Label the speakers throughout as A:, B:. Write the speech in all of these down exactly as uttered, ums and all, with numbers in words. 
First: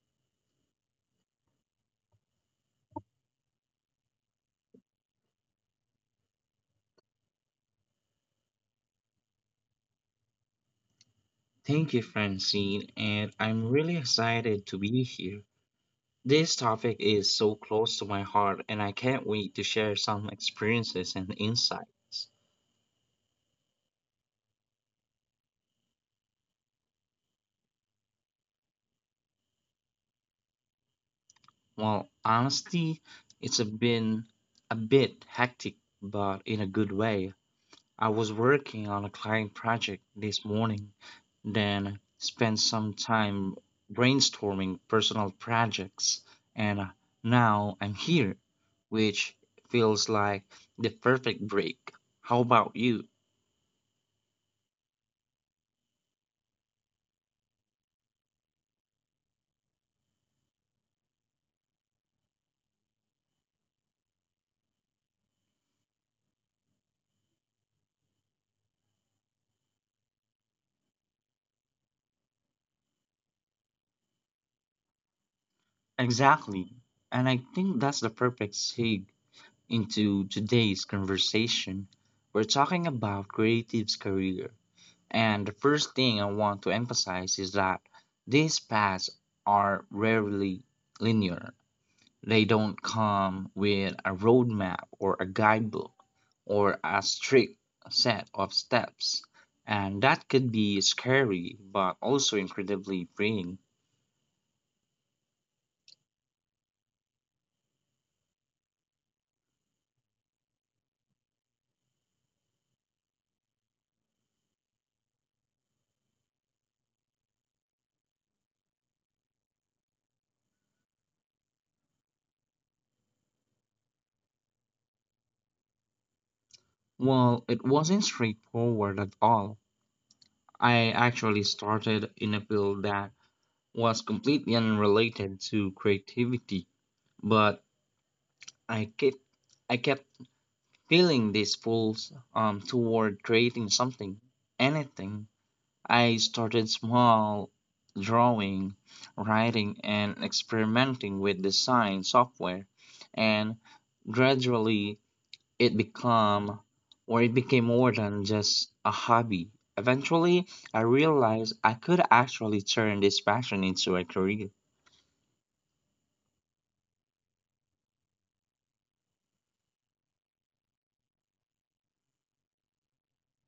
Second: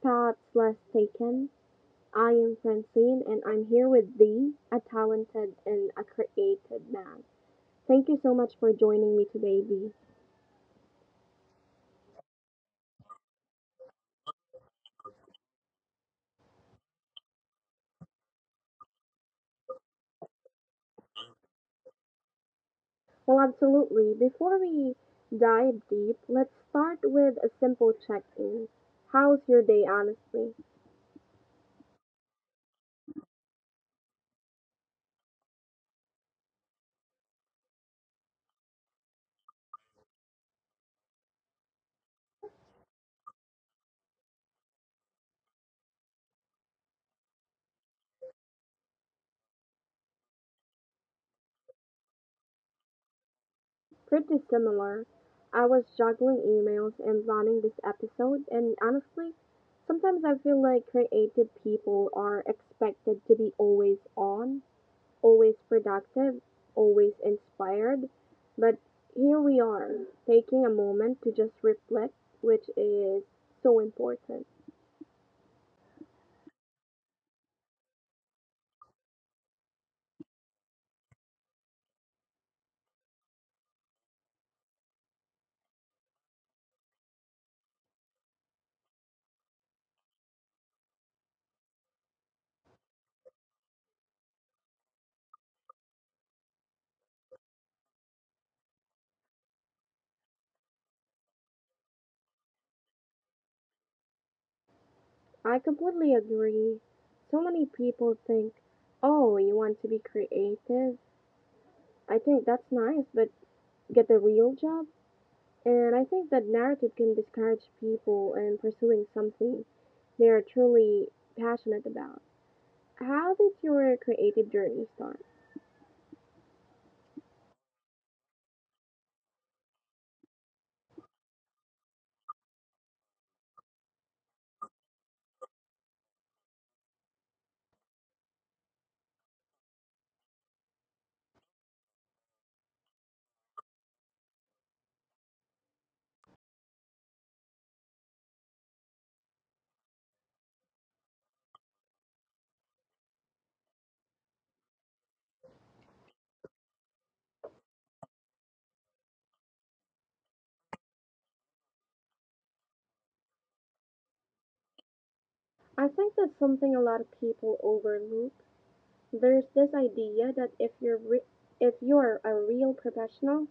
A: Paths less taken. I am Francine and I'm here with Dee, a talented and a creative man. Thank you so much for joining me today, Dee.
B: Thank you, Francine, and I'm really excited to be here. This topic is so close to my heart, and I can't wait to share some experiences and insights.
A: Well, absolutely. Before we dive deep, let's start with a simple check in. How's your day, honestly?
B: Well, honestly, it's a been a bit hectic, but in a good way. I was working on a client project this morning, then spent some time brainstorming personal projects, and now I'm here, which feels like the perfect break. How about you?
A: Pretty similar. I was juggling emails and planning this episode, and honestly, sometimes I feel like creative people are expected to be always on, always productive, always inspired. But here we are, taking a moment to just reflect, which is so important.
B: Exactly. And I think that's the perfect segue into today's conversation. We're talking about creative's career. And the first thing I want to emphasize is that these paths are rarely linear. They don't come with a roadmap or a guidebook or a strict set of steps. And that could be scary, but also incredibly freeing.
A: I completely agree. So many people think, oh, you want to be creative? I think that's nice, but get a real job? And I think that narrative can discourage people in pursuing something they are truly passionate about. How did your creative journey start?
B: Well, it wasn't straightforward at all. I actually started in a field that was completely unrelated to creativity, but I kept I kept feeling this pull um, toward creating something, anything. I started small, drawing, writing, and experimenting with design software, and gradually it became, or it became more than just a hobby. Eventually, I realized I could actually turn this passion into a career.
A: I think that's something a lot of people overlook. There's this idea that if you're re- if you're a real professional,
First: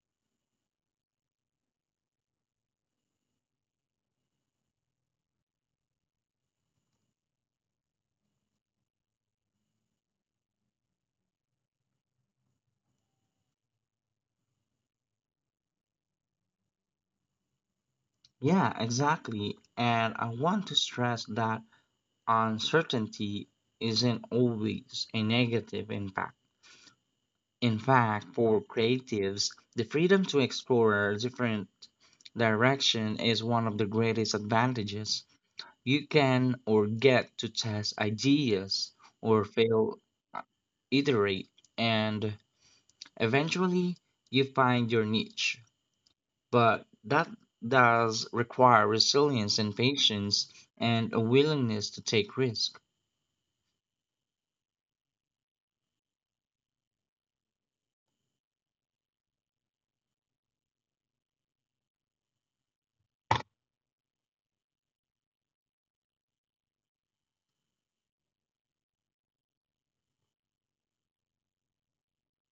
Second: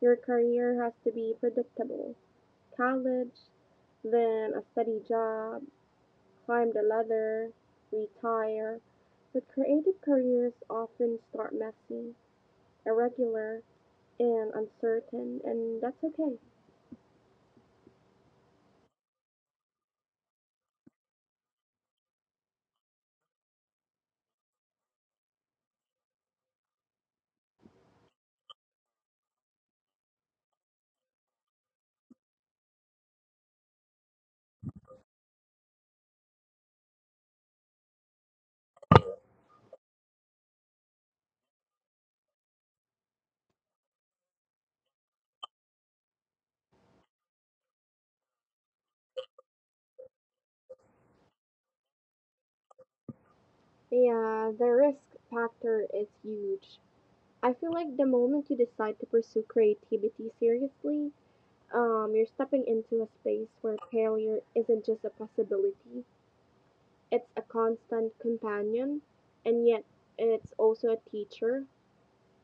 A: your career has to be predictable. College, then a steady job, climb the ladder, retire. But creative careers often start messy, irregular, and uncertain, and that's okay.
B: Yeah, exactly. And I want to stress that uncertainty isn't always a negative impact. In fact, for creatives, the freedom to explore a different direction is one of the greatest advantages. You can or get to test ideas or fail, iterate, and eventually you find your niche. But that does require resilience and patience and a willingness to take risk.
A: Yeah, the risk factor is huge. I feel like the moment you decide to pursue creativity seriously, um, you're stepping into a space where failure isn't just a possibility, it's a constant companion, and yet it's also a teacher.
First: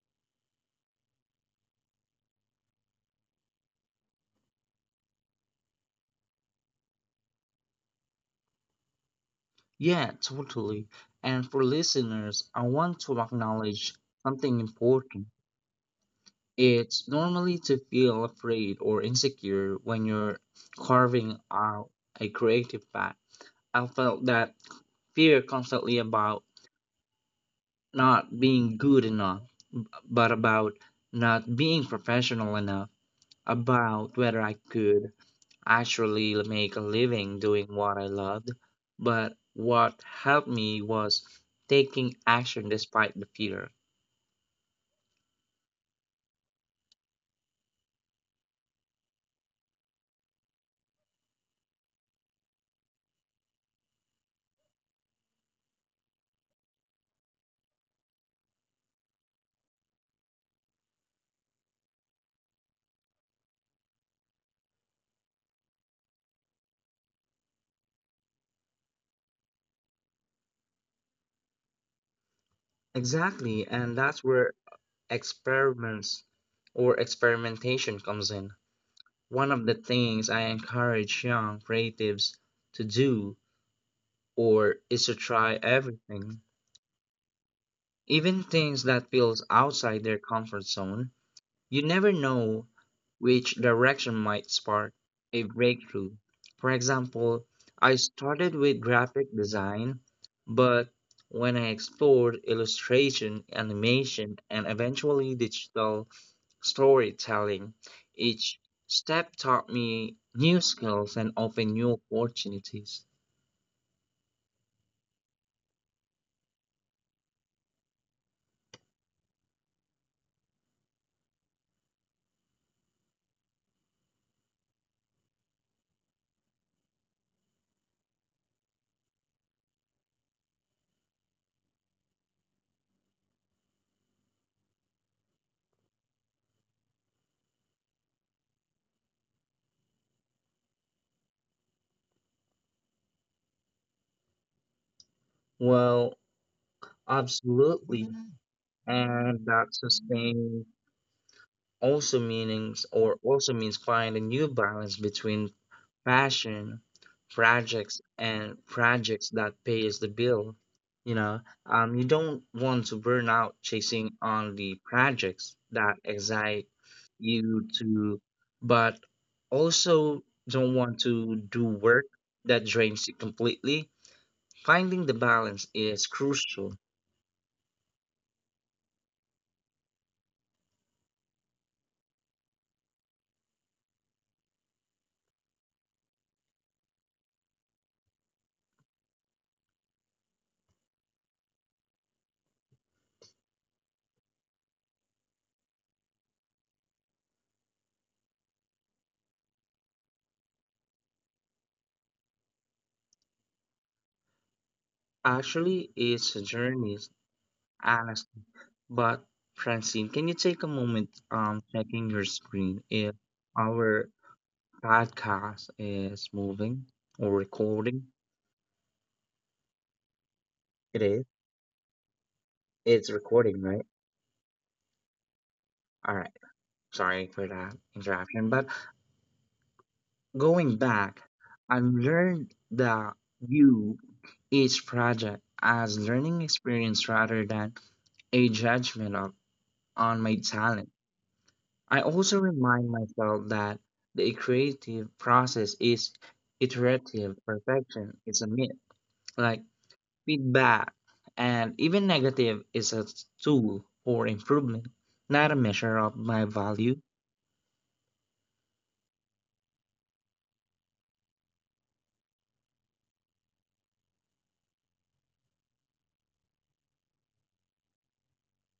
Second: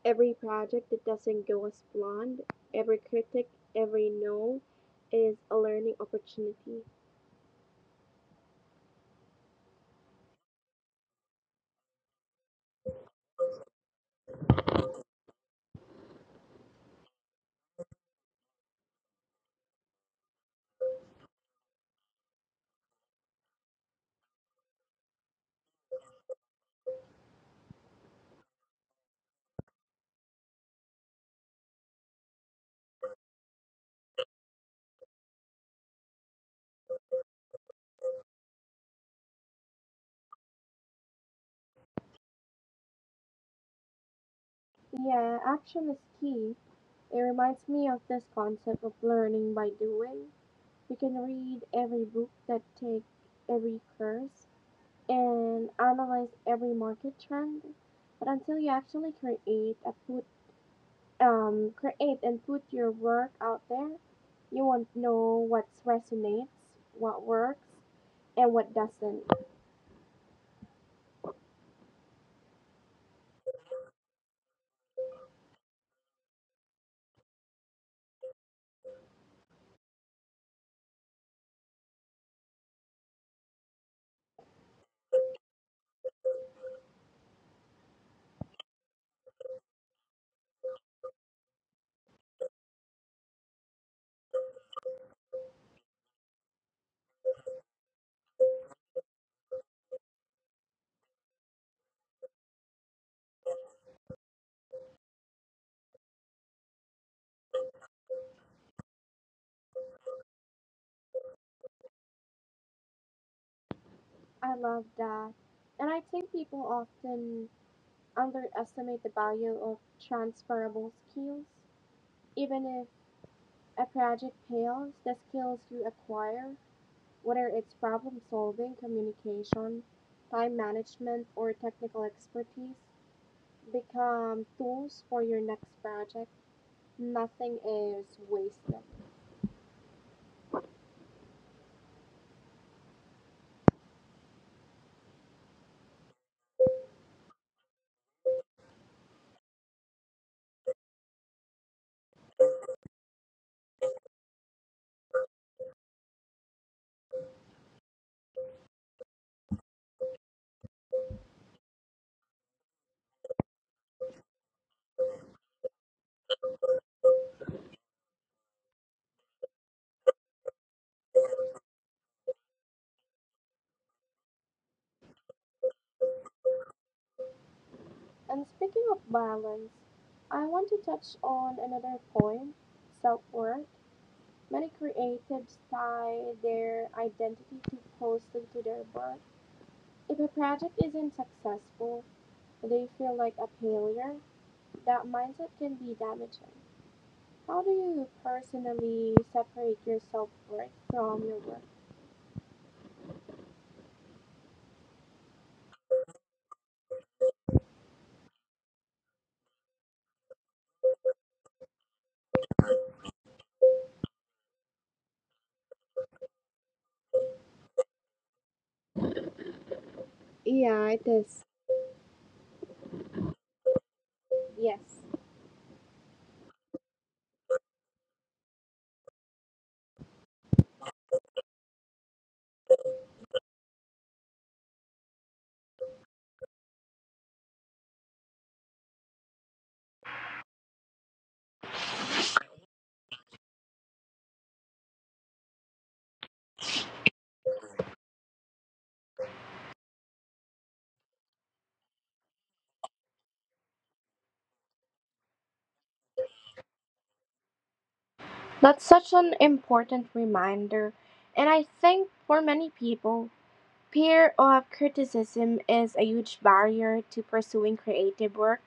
A: Every project that doesn't go as planned, every critic, every no, is a learning opportunity.
B: Yeah, totally. And for listeners, I want to acknowledge something important. It's normally to feel afraid or insecure when you're carving out a creative path. I felt that fear constantly, about not being good enough, but about not being professional enough, about whether I could actually make a living doing what I loved, but what helped me was taking action despite the fear.
A: Yeah, action is key. It reminds me of this concept of learning by doing. You can read every book that take every course and analyze every market trend, but until you actually create a put um create and put your work out there, you won't know what resonates, what works, and what doesn't.
B: Exactly, and that's where experiments or experimentation comes in. One of the things I encourage young creatives to do or is to try everything, even things that feels outside their comfort zone. You never know which direction might spark a breakthrough. For example, I started with graphic design, but when I explored illustration, animation, and eventually digital storytelling, each step taught me new skills and opened new opportunities.
A: I love that. And I think people often underestimate the value of transferable skills, even if a project pales the skills you acquire, whether it's problem solving, communication, time management, or technical expertise, become tools for your next project. Nothing is wasted.
B: Well, absolutely. And that sustain also meanings or also means find a new balance between passion projects and projects that pays the bill, you know um, you don't want to burn out chasing on the projects that excite you to, but also don't want to do work that drains you completely. Finding the balance is crucial.
A: And speaking of balance, I want to touch on another point self worth. Many creatives tie their identity too closely to their work. If a project isn't successful, they feel like a failure. That mindset can be damaging. How do you personally separate your self worth from your work?
B: Actually, it's a journey, honestly, but Francine, can you take a moment um checking your screen if our podcast is moving or recording?
A: Yeah,
B: It
A: it
B: is.
A: is.
B: It's recording, right?
A: Yes.
B: All right. Sorry for that interruption. But going back, I learned that you each project as learning experience rather than a judgment on, on my talent. I also remind myself that the creative process is iterative. Perfection is a myth. Like feedback, and even negative, is a tool for improvement, not a measure of my value.
A: That's such an important reminder. And I think for many people, fear of criticism is a huge barrier to pursuing creative work.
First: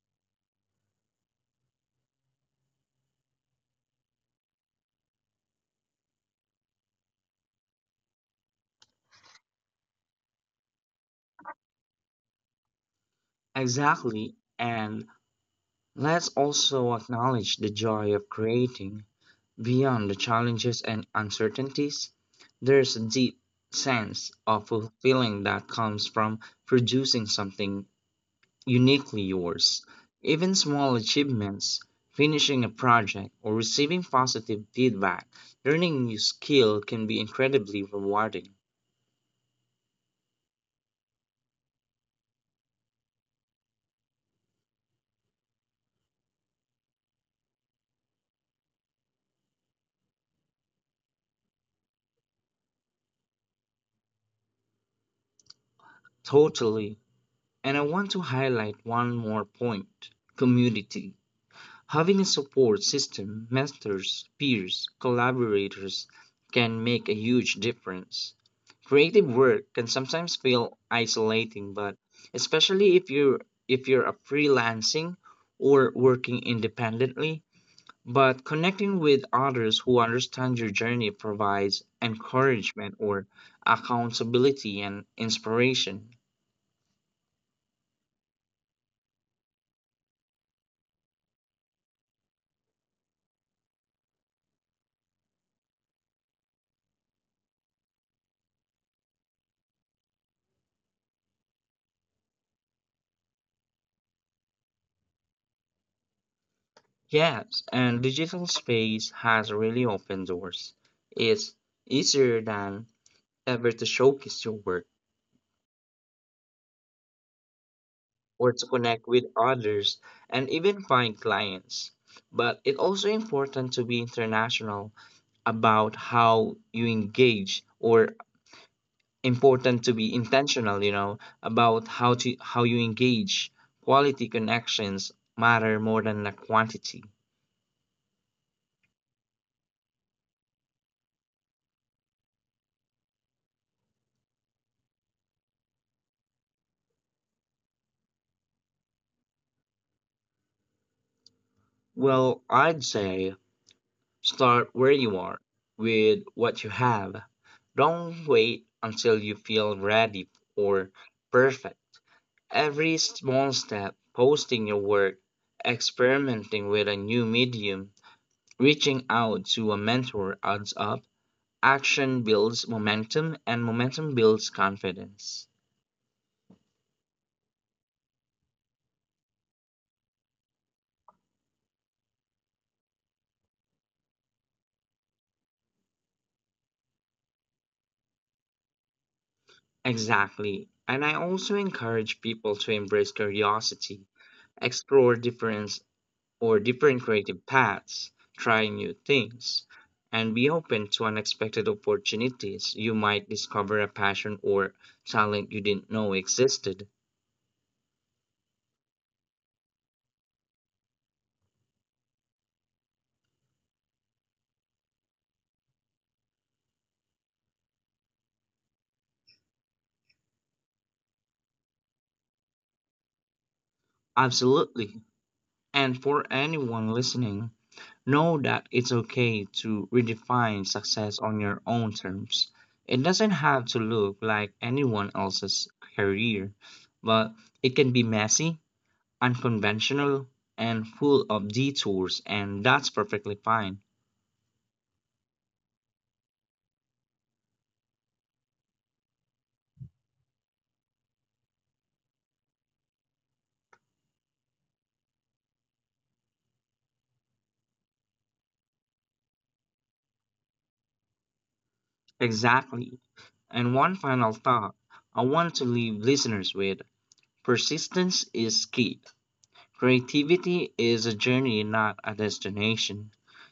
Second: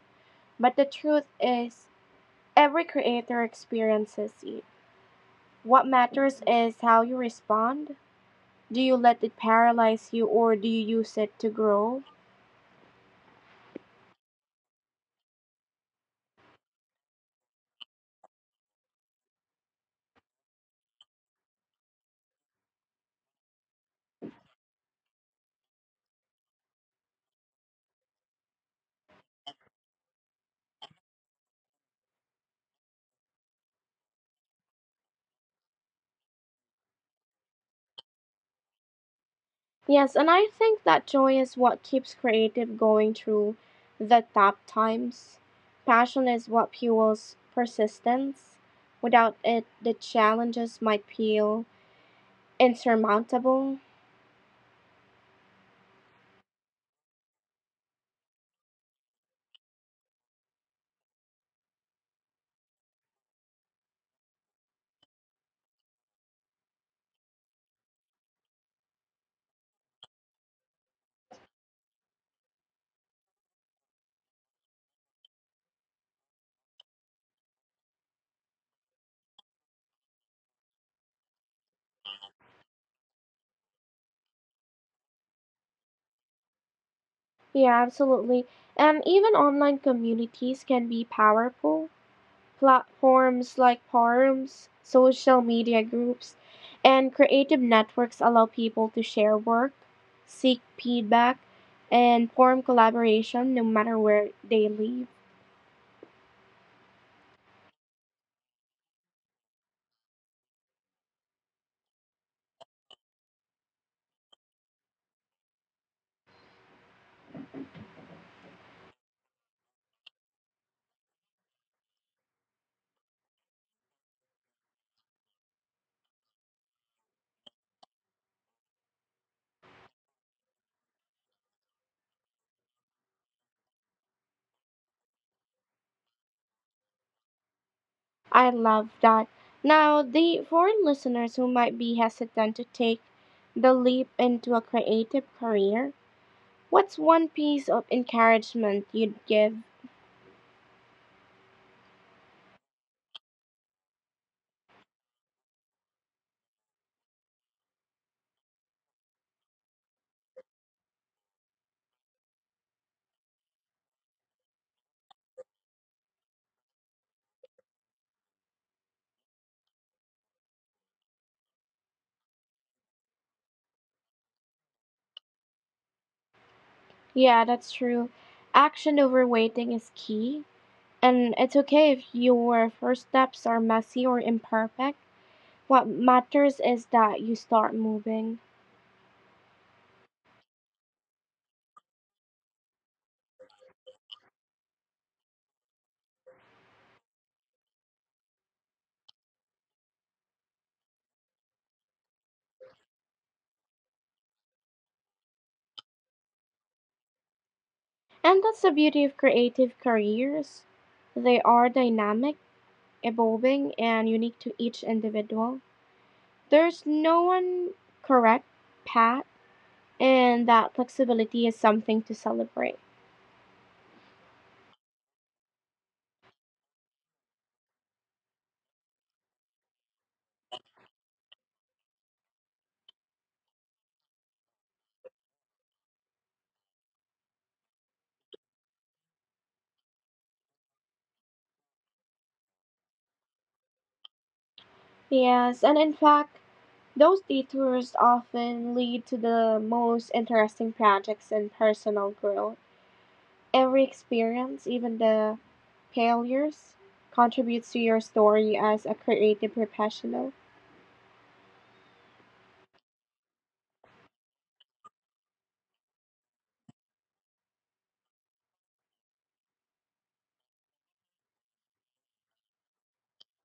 A: But the truth is, every creator experiences it. What matters is how you respond. Do you let it paralyze you or do you use it to grow?
B: Exactly. And let's also acknowledge the joy of creating. Beyond the challenges and uncertainties, there's a deep sense of fulfilling that comes from producing something uniquely yours. Even small achievements, finishing a project, or receiving positive feedback, learning a new skill can be incredibly rewarding.
A: Yes, and I think that joy is what keeps creative going through the tough times. Passion is what fuels persistence. Without it, the challenges might feel insurmountable.
B: Totally. And I want to highlight one more point: community. Having a support system, mentors, peers, collaborators can make a huge difference. Creative work can sometimes feel isolating, but especially if you are if you're a freelancing or working independently, but connecting with others who understand your journey provides encouragement or accountability and inspiration.
A: Yeah, absolutely. And even online communities can be powerful. Platforms like forums, social media groups, and creative networks allow people to share work, seek feedback, and form collaboration no matter where they live.
B: Yes, and digital space has really opened doors. It's easier than ever to showcase your work or to connect with others and even find clients. But it's also important to be international about how you engage or important to be intentional, you know, about how to how you engage. Quality connections matter more than the quantity.
A: I love that. Now, the foreign listeners who might be hesitant to take the leap into a creative career, what's one piece of encouragement you'd give?
B: Well, I'd say start where you are, with what you have. Don't wait until you feel ready or perfect. Every small step, posting your work, experimenting with a new medium, reaching out to a mentor adds up. Action builds momentum, and momentum builds confidence.
A: Yeah, that's true. Action over waiting is key. And it's okay if your first steps are messy or imperfect. What matters is that you start moving.
B: Exactly. And I also encourage people to embrace curiosity, explore different or different creative paths, try new things, and be open to unexpected opportunities. You might discover a passion or talent you didn't know existed.
A: And that's the beauty of creative careers. They are dynamic, evolving, and unique to each individual. There's no one correct path, and that flexibility is something to celebrate.
B: Absolutely. And for anyone listening, know that it's okay to redefine success on your own terms. It doesn't have to look like anyone else's career, but it can be messy, unconventional, and full of detours, and that's perfectly fine.
A: Yes, and in fact, those detours often lead to the most interesting projects and personal growth. Every experience, even the failures, contributes to your story as a creative professional.
B: Exactly. And one final thought I want to leave listeners with: persistence is key. Creativity is a journey, not a destination.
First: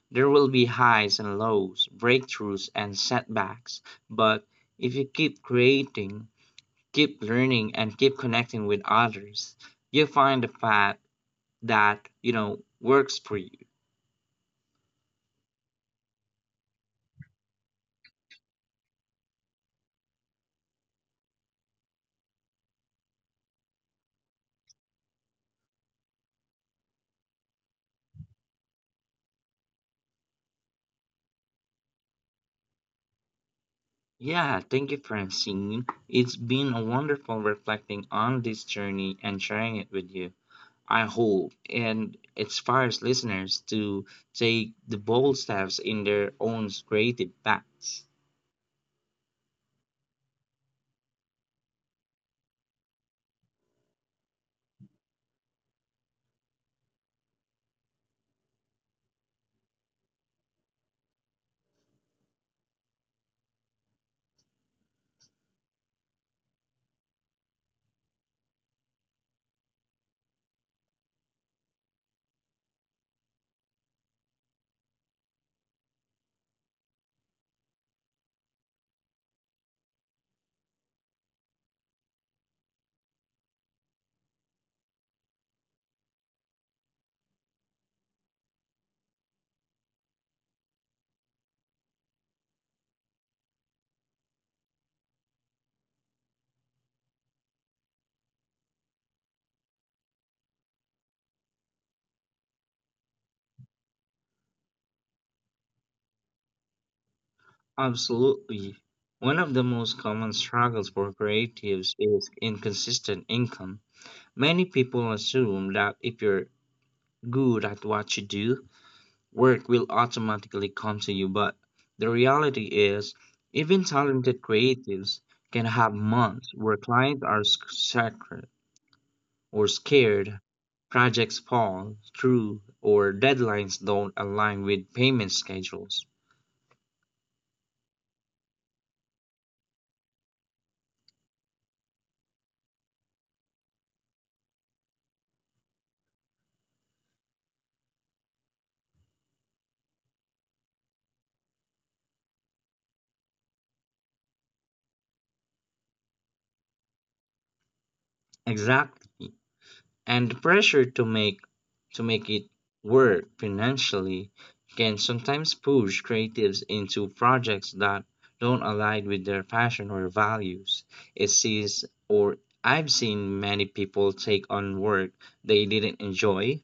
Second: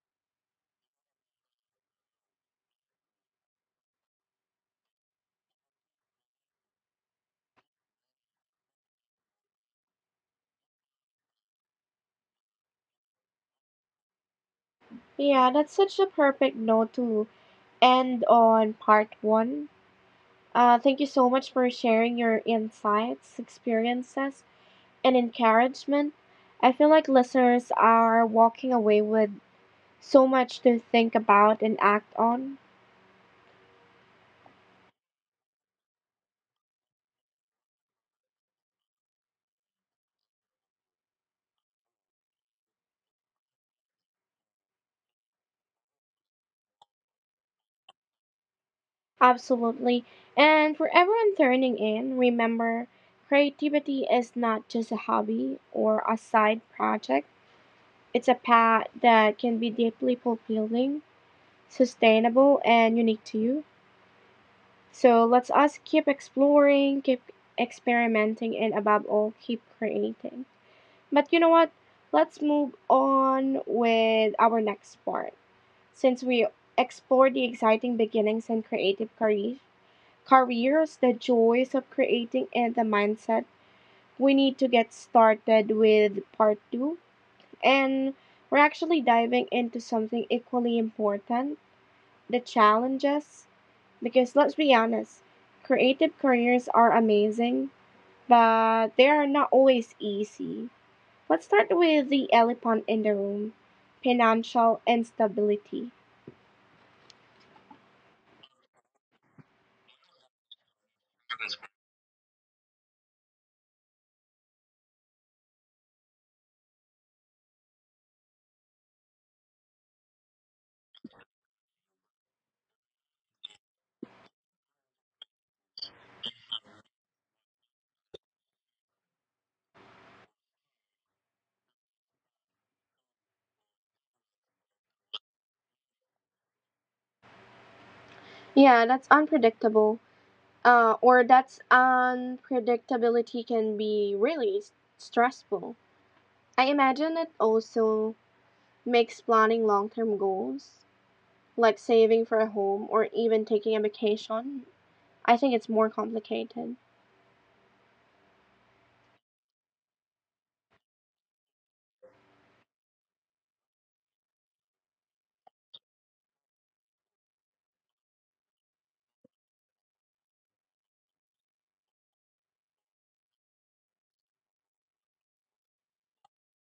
B: There will be highs and lows, breakthroughs and setbacks, but if you keep creating, keep learning and keep connecting with others, you find the path that, you know, works for you.
A: Yeah, that's such a perfect note to end on part one. Uh, thank you so much for sharing your insights, experiences, and encouragement. I feel like listeners are walking away with so much to think about and act on.
B: Yeah, thank you, Francine. It's been a wonderful reflecting on this journey and sharing it with you. I hope, and inspires listeners to take the bold steps in their own creative paths.
A: Absolutely. And for everyone turning in, remember creativity is not just a hobby or a side project, it's a path that can be deeply fulfilling, sustainable, and unique to you. So let's us keep exploring, keep experimenting, and above all, keep creating. But you know what? Let's move on with our next part. Since we explore the exciting beginnings and creative careers, careers, the joys of creating, and the mindset. We need to get started with part two. And we're actually diving into something equally important the challenges. Because let's be honest, creative careers are amazing, but they are not always easy. Let's start with the elephant in the room financial instability.
B: Absolutely. One of the most common struggles for creatives is inconsistent income. Many people assume that if you're good at what you do, work will automatically come to you, but the reality is, even talented creatives can have months where clients are sc- scarce or scared, projects fall through, or deadlines don't align with payment schedules.
A: Yeah, that's unpredictable. uh, or that unpredictability can be really s- stressful. I imagine it also makes planning long term goals, like saving for a home or even taking a vacation. I think it's more complicated.
B: Exactly. And the pressure to make to make it work financially can sometimes push creatives into projects that don't align with their passion or values. It sees or I've seen many people take on work they didn't enjoy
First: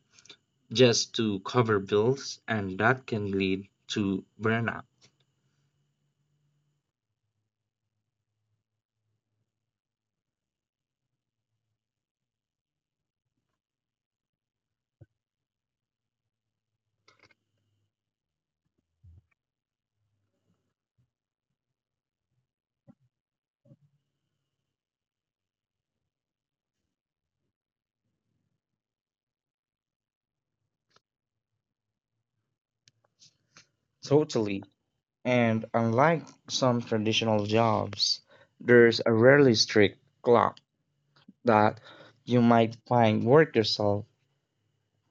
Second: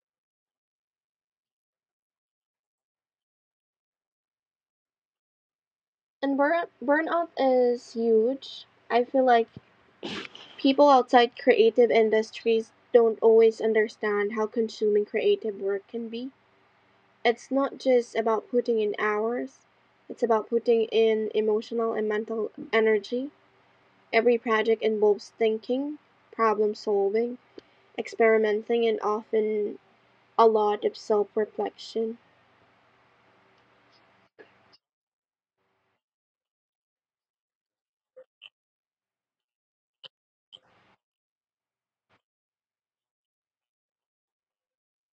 B: just to cover bills, and that can lead to burnout.
A: And burn- burnout is huge. I feel like people outside creative industries don't always understand how consuming creative work can be. It's not just about putting in hours, it's about putting in emotional and mental energy. Every project involves thinking, problem solving, experimenting, and often a lot of self reflection.
B: Totally. And unlike some traditional jobs, there's a rarely strict clock that you might find work yourself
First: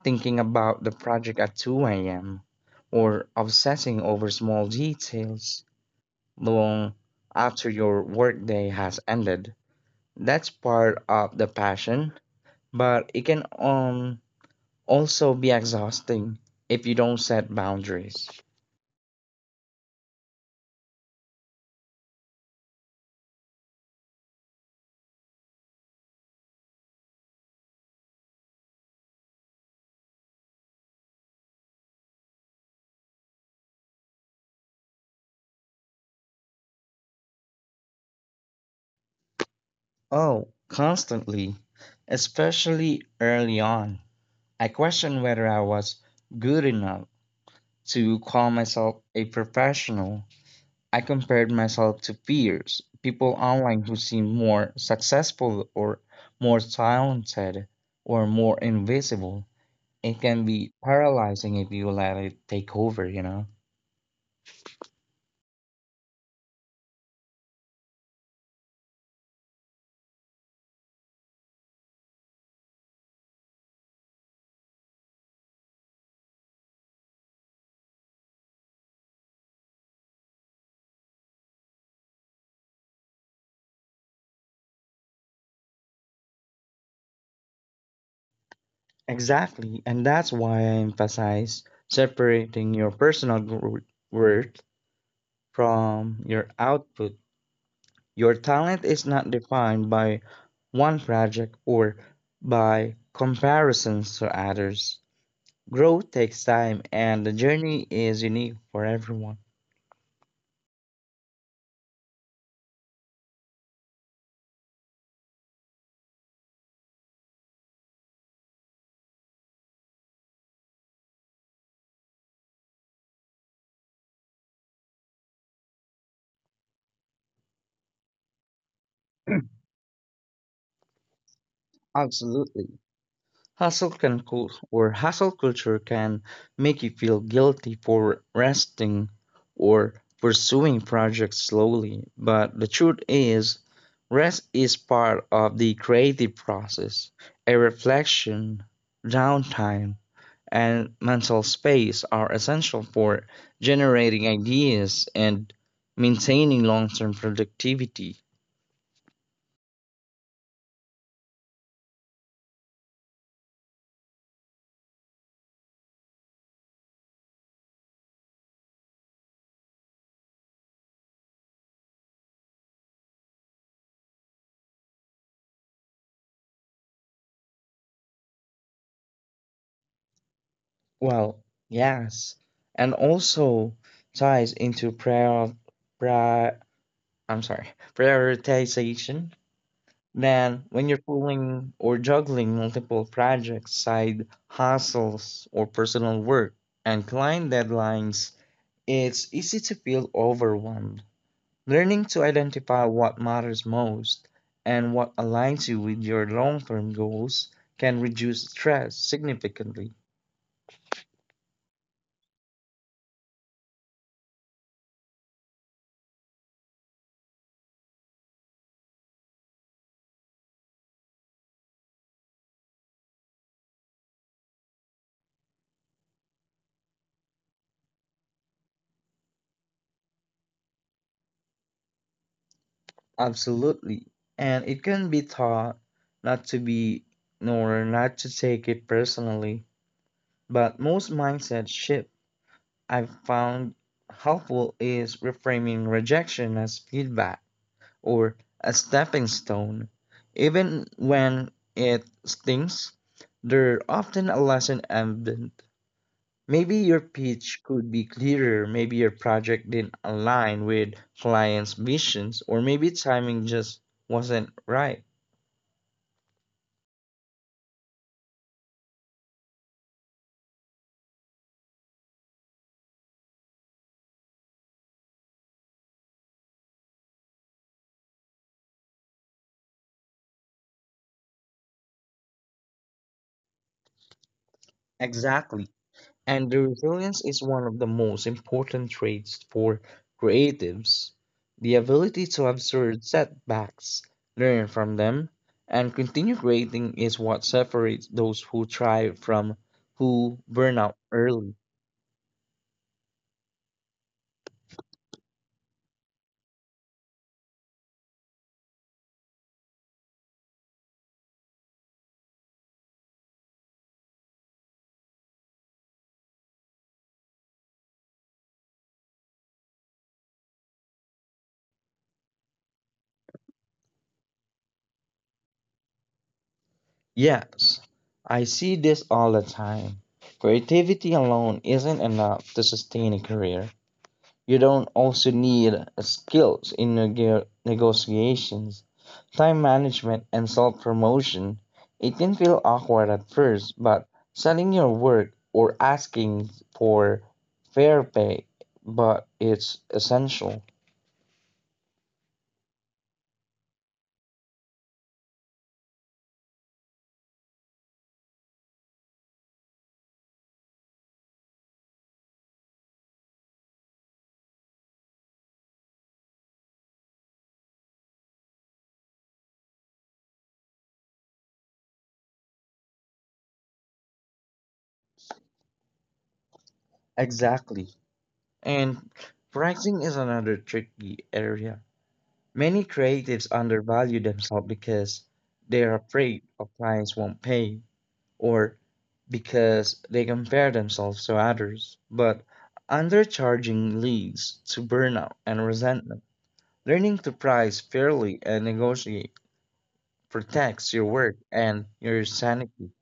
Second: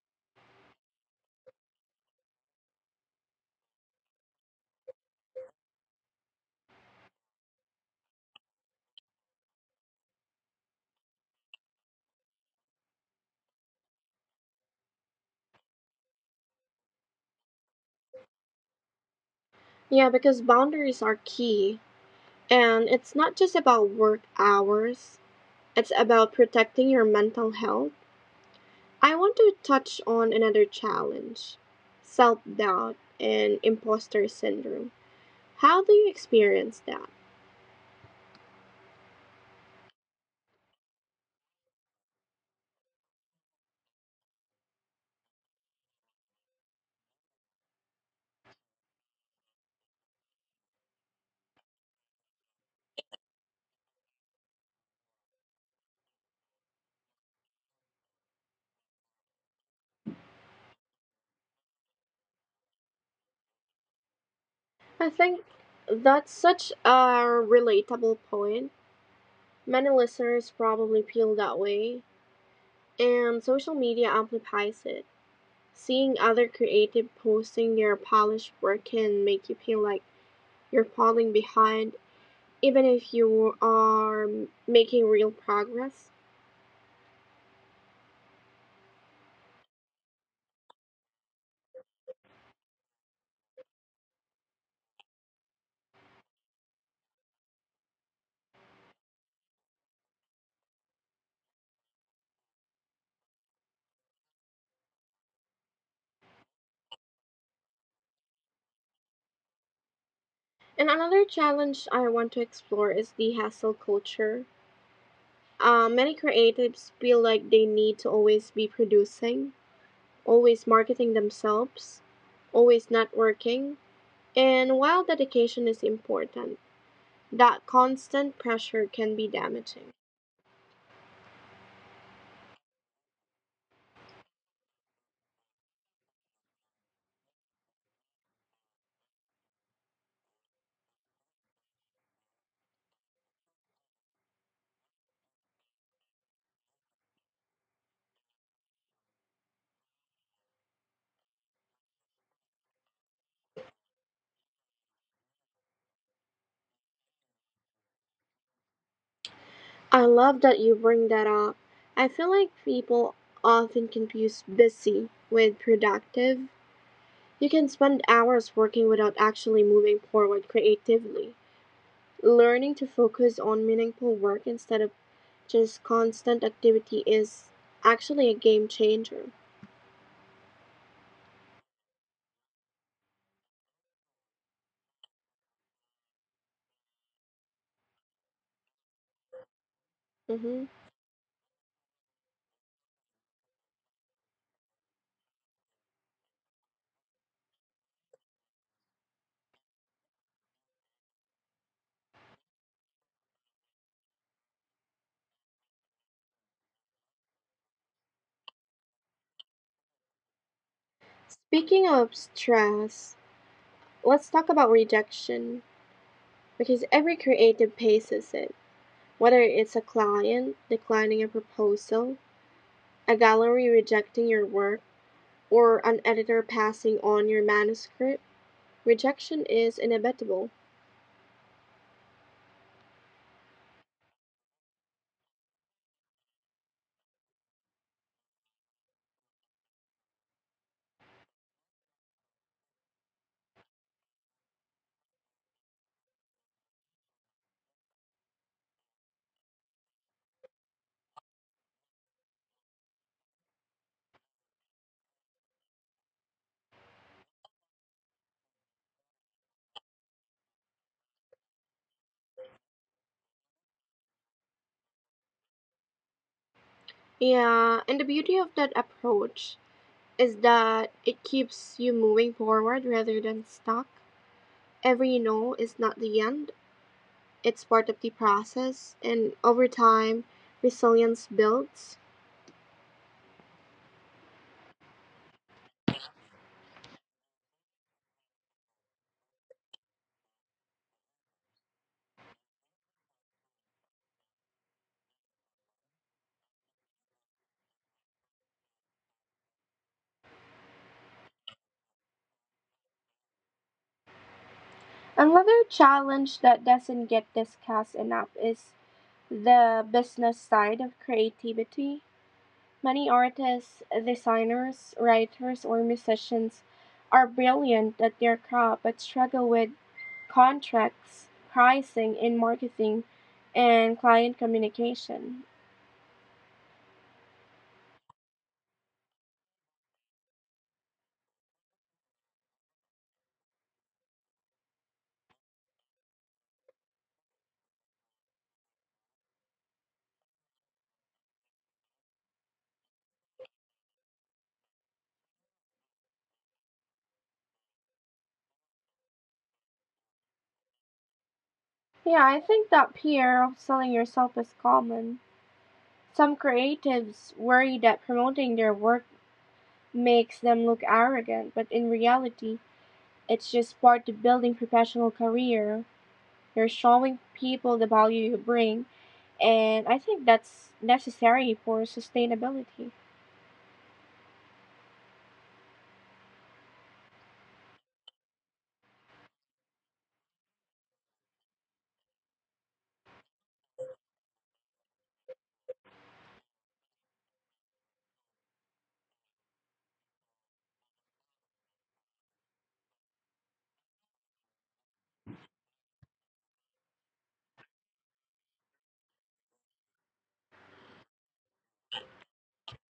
B: thinking about the project at two a m or obsessing over small details long after your workday has ended. That's part of the passion, but it can um, also be exhausting if you don't set boundaries.
A: Yeah, because boundaries are key. And it's not just about work hours, it's about protecting your mental health. I want to touch on another challenge self doubt and imposter syndrome. How do you experience that?
B: Oh, constantly, especially early on. I questioned whether I was good enough to call myself a professional. I compared myself to peers, people online who seemed more successful or more talented or more invisible. It can be paralyzing if you let it take over, you know?
A: I think that's such a relatable point. Many listeners probably feel that way, and social media amplifies it. Seeing other creative posting their polished work can make you feel like you're falling behind, even if you are making real progress.
B: Exactly, and that's why I emphasize separating your personal gro- worth from your output. Your talent is not defined by one project or by comparisons to others. Growth takes time and the journey is unique for everyone.
A: And another challenge I want to explore is the hustle culture. Uh, many creatives feel like they need to always be producing, always marketing themselves, always networking. And while dedication is important, that constant pressure can be damaging.
B: Absolutely. Hustle can cul- or hustle culture can make you feel guilty for resting or pursuing projects slowly, but the truth is rest is part of the creative process. A reflection, downtime, and mental space are essential for generating ideas and maintaining long term productivity.
A: I love that you bring that up. I feel like people often confuse busy with productive. You can spend hours working without actually moving forward creatively. Learning to focus on meaningful work instead of just constant activity is actually a game changer.
B: Well, yes, and also ties into prior, pri I'm sorry, prioritization.
A: Mhm.
B: Then, when you're pulling or juggling multiple projects, side hustles, or personal work and client deadlines, it's easy to feel overwhelmed. Learning to identify what matters most and what aligns you with your long term goals can reduce stress significantly.
A: Speaking of stress, let's talk about rejection because every creative faces it. Whether it's a client declining a proposal, a gallery rejecting your work, or an editor passing on your manuscript, rejection is inevitable.
B: Absolutely. And it can be taught not to be nor not to take it personally. But most mindset shift I've found helpful is reframing rejection as feedback or a stepping stone. Even when it stings, there's often a lesson embedded. Maybe your pitch could be clearer, maybe your project didn't align with clients' visions, or maybe timing just wasn't right.
A: Yeah, and the beauty of that approach is that it keeps you moving forward rather than stuck. Every no is not the end, it's part of the process, and over time, resilience builds.
B: Exactly. And the resilience is one of the most important traits for creatives. The ability to absorb setbacks, learn from them, and continue creating is what separates those who thrive from who burn out early.
A: Another challenge that doesn't get discussed enough is the business side of creativity. Many artists, designers, writers, or musicians are brilliant at their craft but struggle with contracts, pricing, and marketing and client communication.
B: Yes, I see this all the time. Creativity alone isn't enough to sustain a career. You don't also need skills in neg- negotiations, time management, and self promotion. It can feel awkward at first, but selling your work or asking for fair pay, but it's essential.
A: Yeah, I think that fear of selling yourself is common. Some creatives worry that promoting their work makes them look arrogant, but in reality, it's just part of building professional career. You're showing people the value you bring, and I think that's necessary for sustainability.
B: Exactly. And pricing is another tricky area. Many creatives undervalue themselves because they're afraid of clients won't pay or because they compare themselves to others. But undercharging leads to burnout and resentment. Learning to price fairly and negotiate protects your work and your sanity.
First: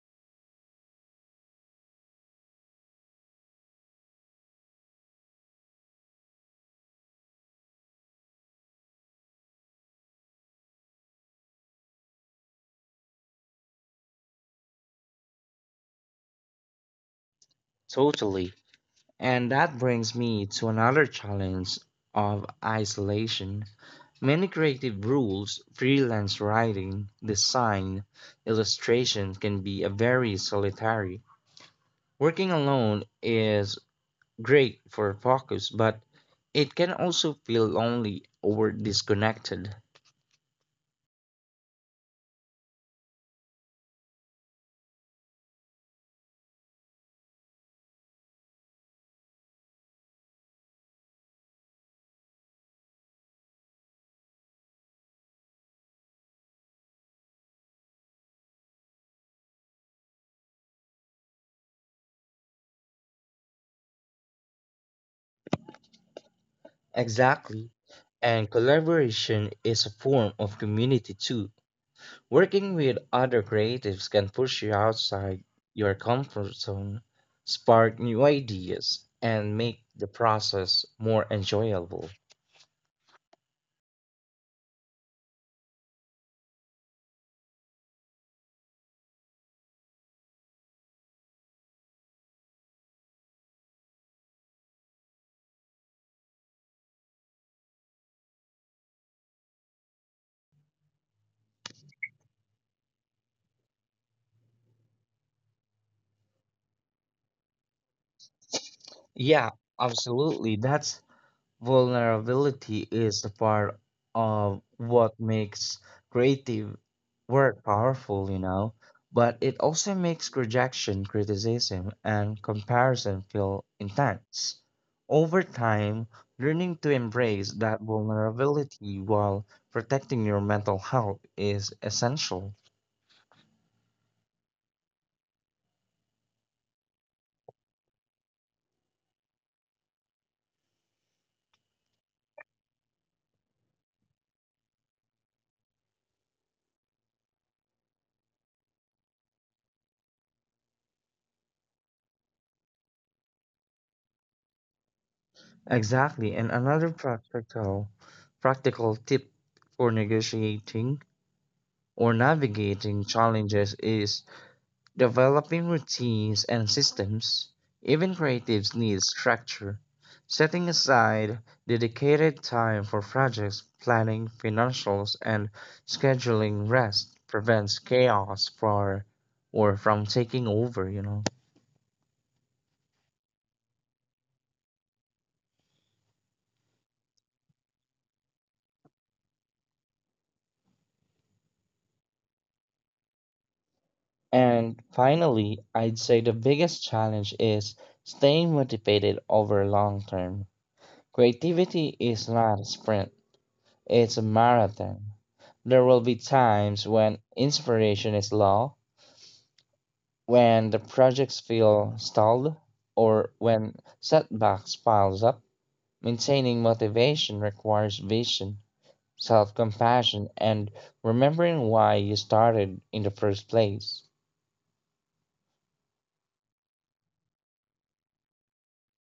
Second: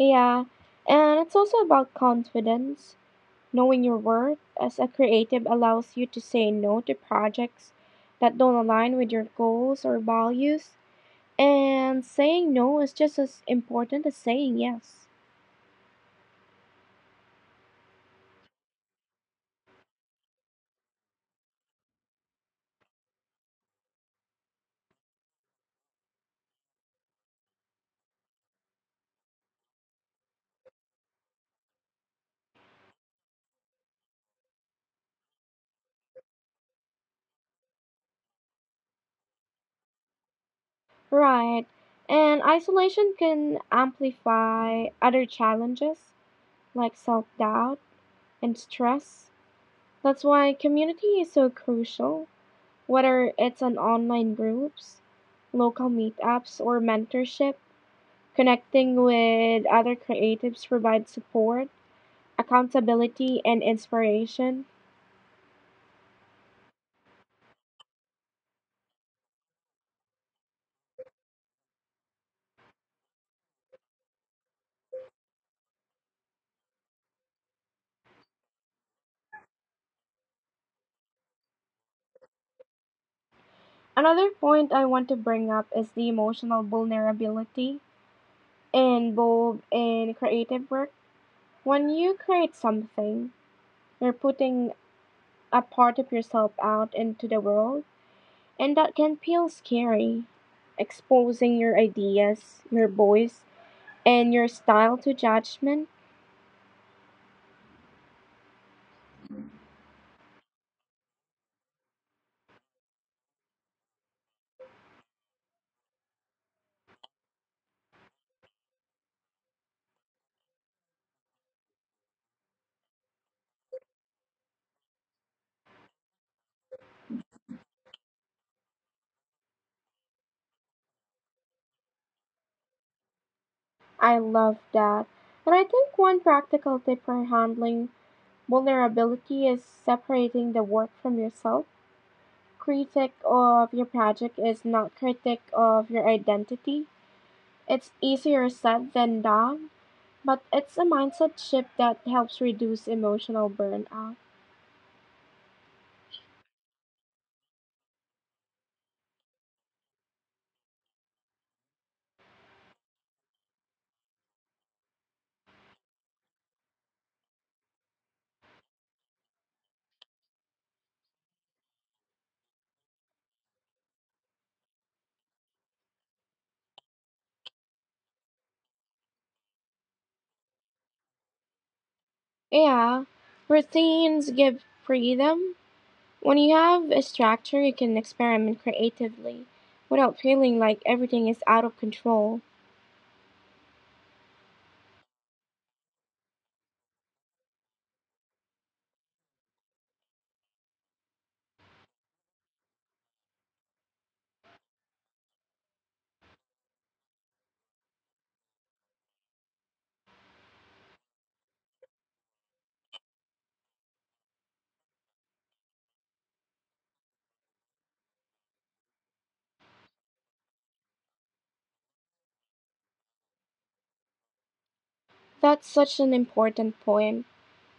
A: Yeah, and it's also about confidence. Knowing your worth as a creative allows you to say no to projects that don't align with your goals or values. And saying no is just as important as saying yes.
B: Totally. And that brings me to another challenge of isolation. Many creative rules, freelance writing, design, illustration can be a very solitary. Working alone is great for focus, but it can also feel lonely or disconnected.
A: Right. And isolation can amplify other challenges like self doubt and stress. That's why community is so crucial. Whether it's an online groups, local meetups, or mentorship. Connecting with other creatives provides support, accountability, and inspiration.
B: Exactly. And collaboration is a form of community too. Working with other creatives can push you outside your comfort zone, spark new ideas, and make the process more enjoyable.
A: Another point I want to bring up is the emotional vulnerability involved in creative work. When you create something, you're putting a part of yourself out into the world, and that can feel scary. Exposing your ideas, your voice, and your style to judgment.
B: Yeah, absolutely. That's vulnerability is a part of what makes creative work powerful, you know, but it also makes rejection, criticism, and comparison feel intense. Over time, learning to embrace that vulnerability while protecting your mental health is essential.
A: I love that. And I think one practical tip for handling vulnerability is separating the work from yourself. Critic of your project is not critic of your identity. It's easier said than done, but it's a mindset shift that helps reduce emotional burnout.
B: Exactly, and another practical practical tip for negotiating or navigating challenges is developing routines and systems. Even creatives need structure. Setting aside dedicated time for projects, planning, financials, and scheduling rest prevents chaos for or from taking over, you know.
A: Yeah, routines give freedom. When you have a structure, you can experiment creatively without feeling like everything is out of control.
B: And finally, I'd say the biggest challenge is staying motivated over long term. Creativity is not a sprint. It's a marathon. There will be times when inspiration is low, when the projects feel stalled, or when setbacks piles up. Maintaining motivation requires vision, self-compassion, and remembering why you started in the first place.
A: That's such an important point.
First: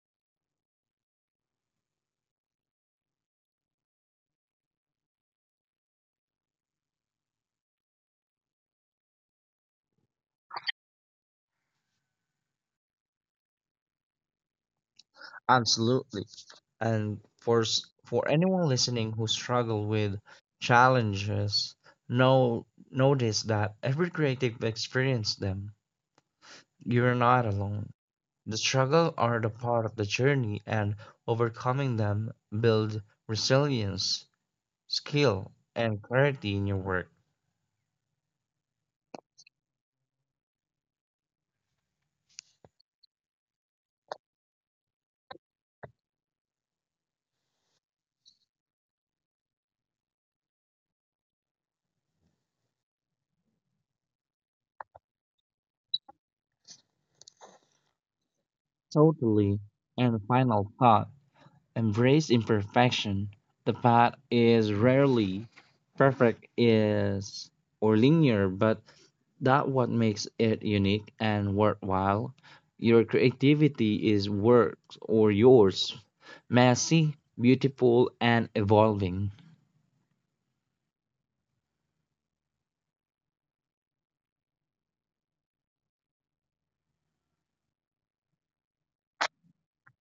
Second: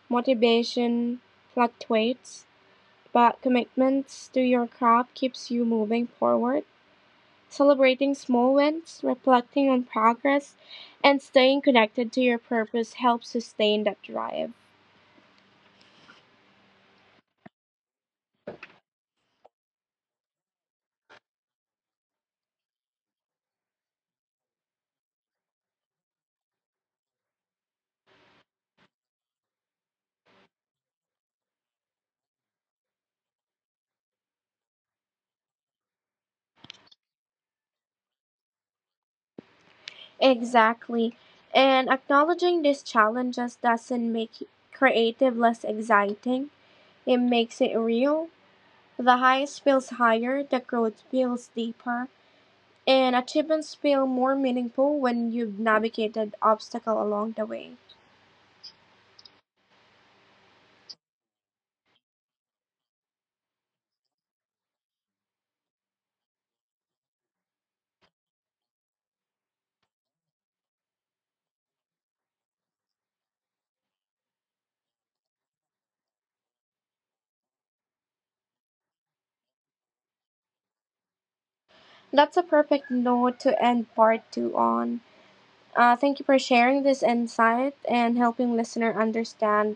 A: Motivation fluctuates, but commitments to your craft keeps you moving forward. Celebrating small wins, reflecting on progress, and staying connected to your purpose helps sustain that drive.
B: Absolutely. And for s- for anyone listening who struggle with challenges, know notice that every creative experience them. You're not alone. The struggle are the part of the journey, and overcoming them build resilience, skill, and clarity in your work.
A: Exactly. And acknowledging these challenges doesn't make creative less exciting. It makes it real. The highs feels higher, the growth feels deeper, and achievements feel more meaningful when you've navigated obstacle along the way.
B: Totally. And final thought. Embrace imperfection. The path is rarely perfect is or linear, but that what makes it unique and worthwhile. Your creativity is work or yours, messy, beautiful, and evolving.
A: That's a perfect note to end part two on. Uh, thank you for sharing this insight and helping listener understand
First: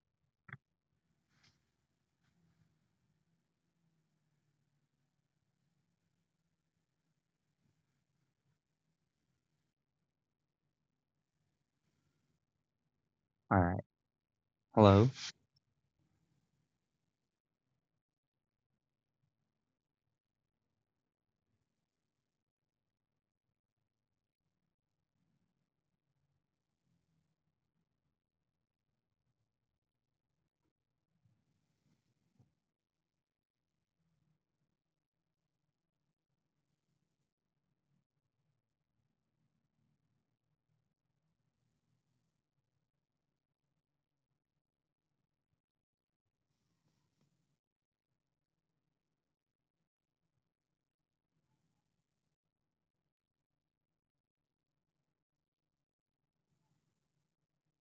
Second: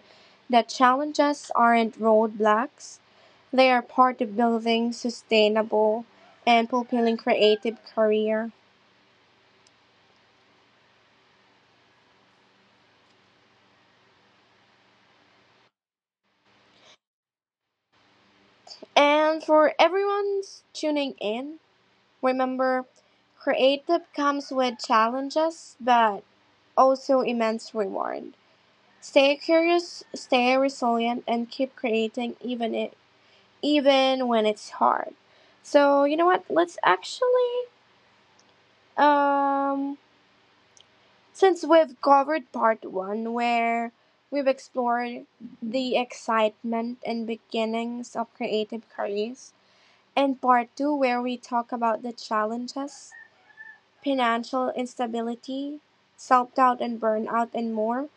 A: that challenges aren't roadblocks. They are part of building sustainable and fulfilling creative career.
B: All right. Hello.
A: And for everyone's tuning in, remember, creative comes with challenges, but also immense reward. Stay curious, stay resilient, and keep creating even it, even when it's hard. So you know what? Let's actually, um, since we've covered part one where we've explored the excitement and beginnings of creative careers, and part two where we talk about the challenges financial instability, self doubt and burnout, and more.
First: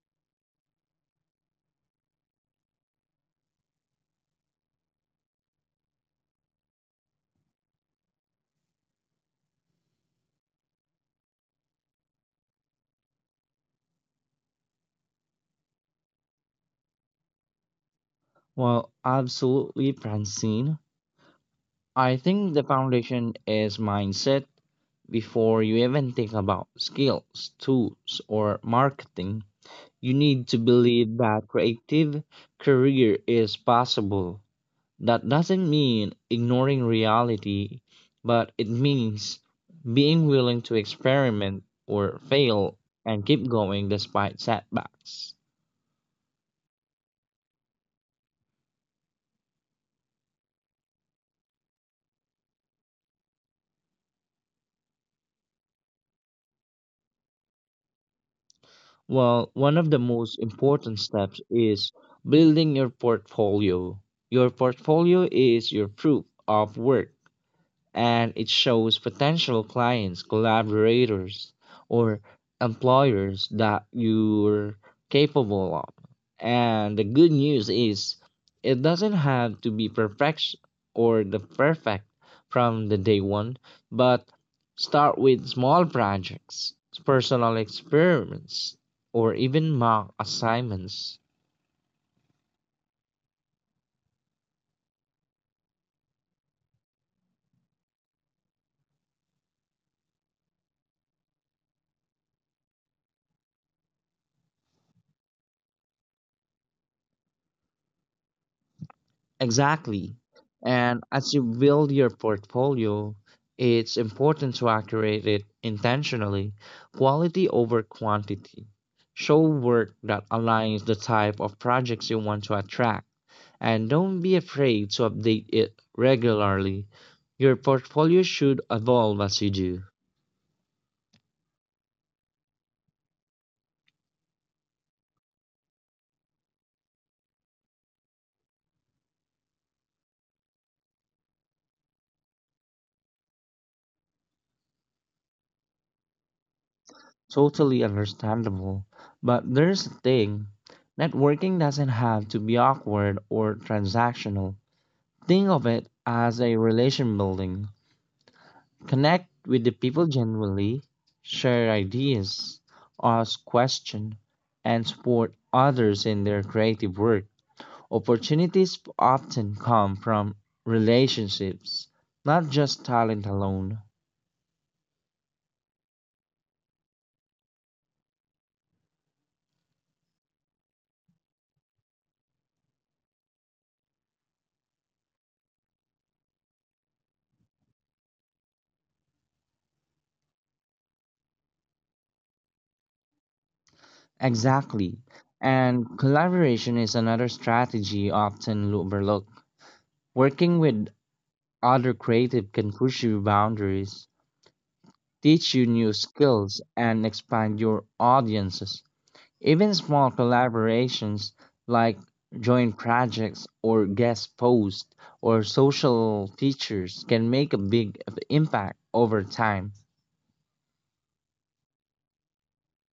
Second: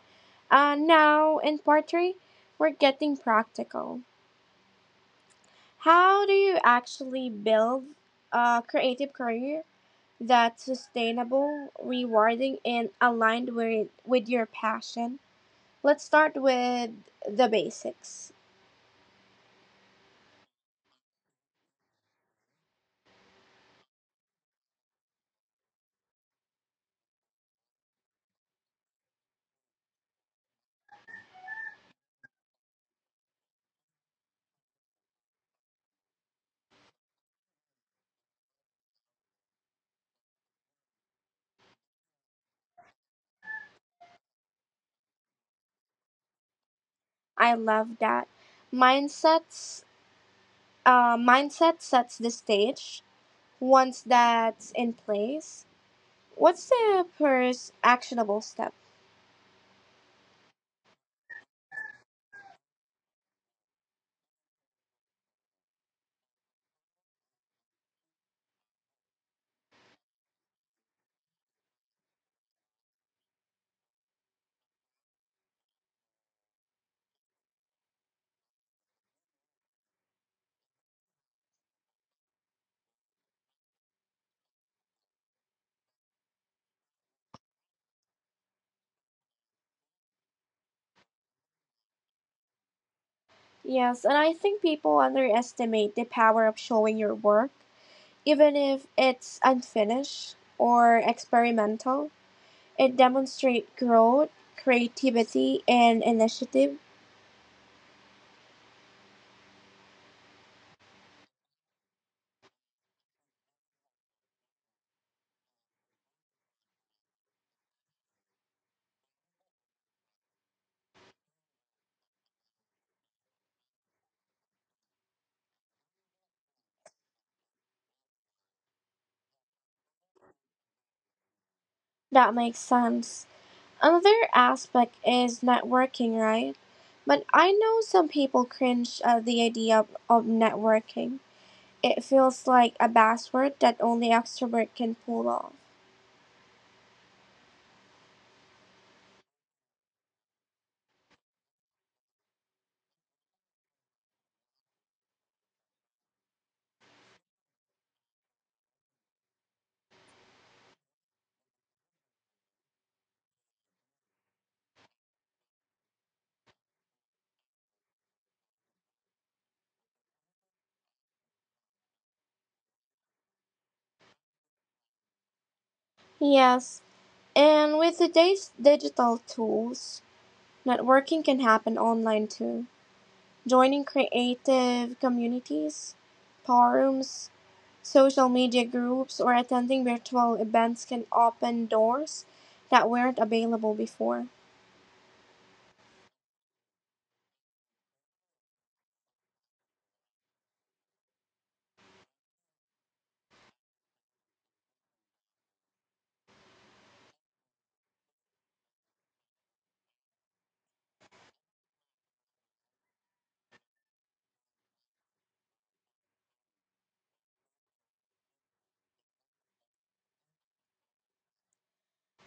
A: Uh, now, in part three, we're getting practical. How do you actually build a creative career that's sustainable, rewarding, and aligned with, with your passion? Let's start with the
B: Well,
A: basics.
B: absolutely, Francine. I think the foundation is mindset before you even think about skills, tools, or marketing. You need to believe that creative career is possible. That doesn't mean ignoring reality, but it means being willing to experiment or fail and keep going despite setbacks.
A: I love that. Mindsets, uh, Mindset sets the stage. Once that's in place, what's the first actionable step?
B: Well, one of the most important steps is building your portfolio. Your portfolio is your proof of work, and it shows potential clients, collaborators, or employers that you're capable of. And the good news is, it doesn't have to be perfect or the perfect from the day one, but start with small projects, personal experiments, or even mock assignments.
A: Yes, and I think people underestimate the power of showing your work. Even if it's unfinished or experimental, it demonstrates growth, creativity, and initiative.
B: Exactly. And as you build your portfolio, it's important to accurate it intentionally. Quality over quantity. Show work that aligns the type of projects you want to attract. And don't be afraid to update it regularly. Your portfolio should evolve as you do.
A: That makes sense. Another aspect is networking, right? But I know some people cringe at the idea of, of networking. It feels like a buzzword that only extrovert can pull off.
B: Totally understandable. But there's a thing: networking doesn't have to be awkward or transactional. Think of it as a relation building. Connect with the people generally, share ideas, ask questions, and support others in their creative work. Opportunities often come from relationships, not just talent alone.
A: Yes, and with today's digital tools, networking can happen online too. Joining creative communities, forums, social media groups, or attending virtual events can open doors that weren't available
B: Exactly.
A: before.
B: And collaboration is another strategy often overlooked. Working with other creative can push your boundaries, teach you new skills, and expand your audiences. Even small collaborations like joint projects or guest posts or social features can make a big impact over time.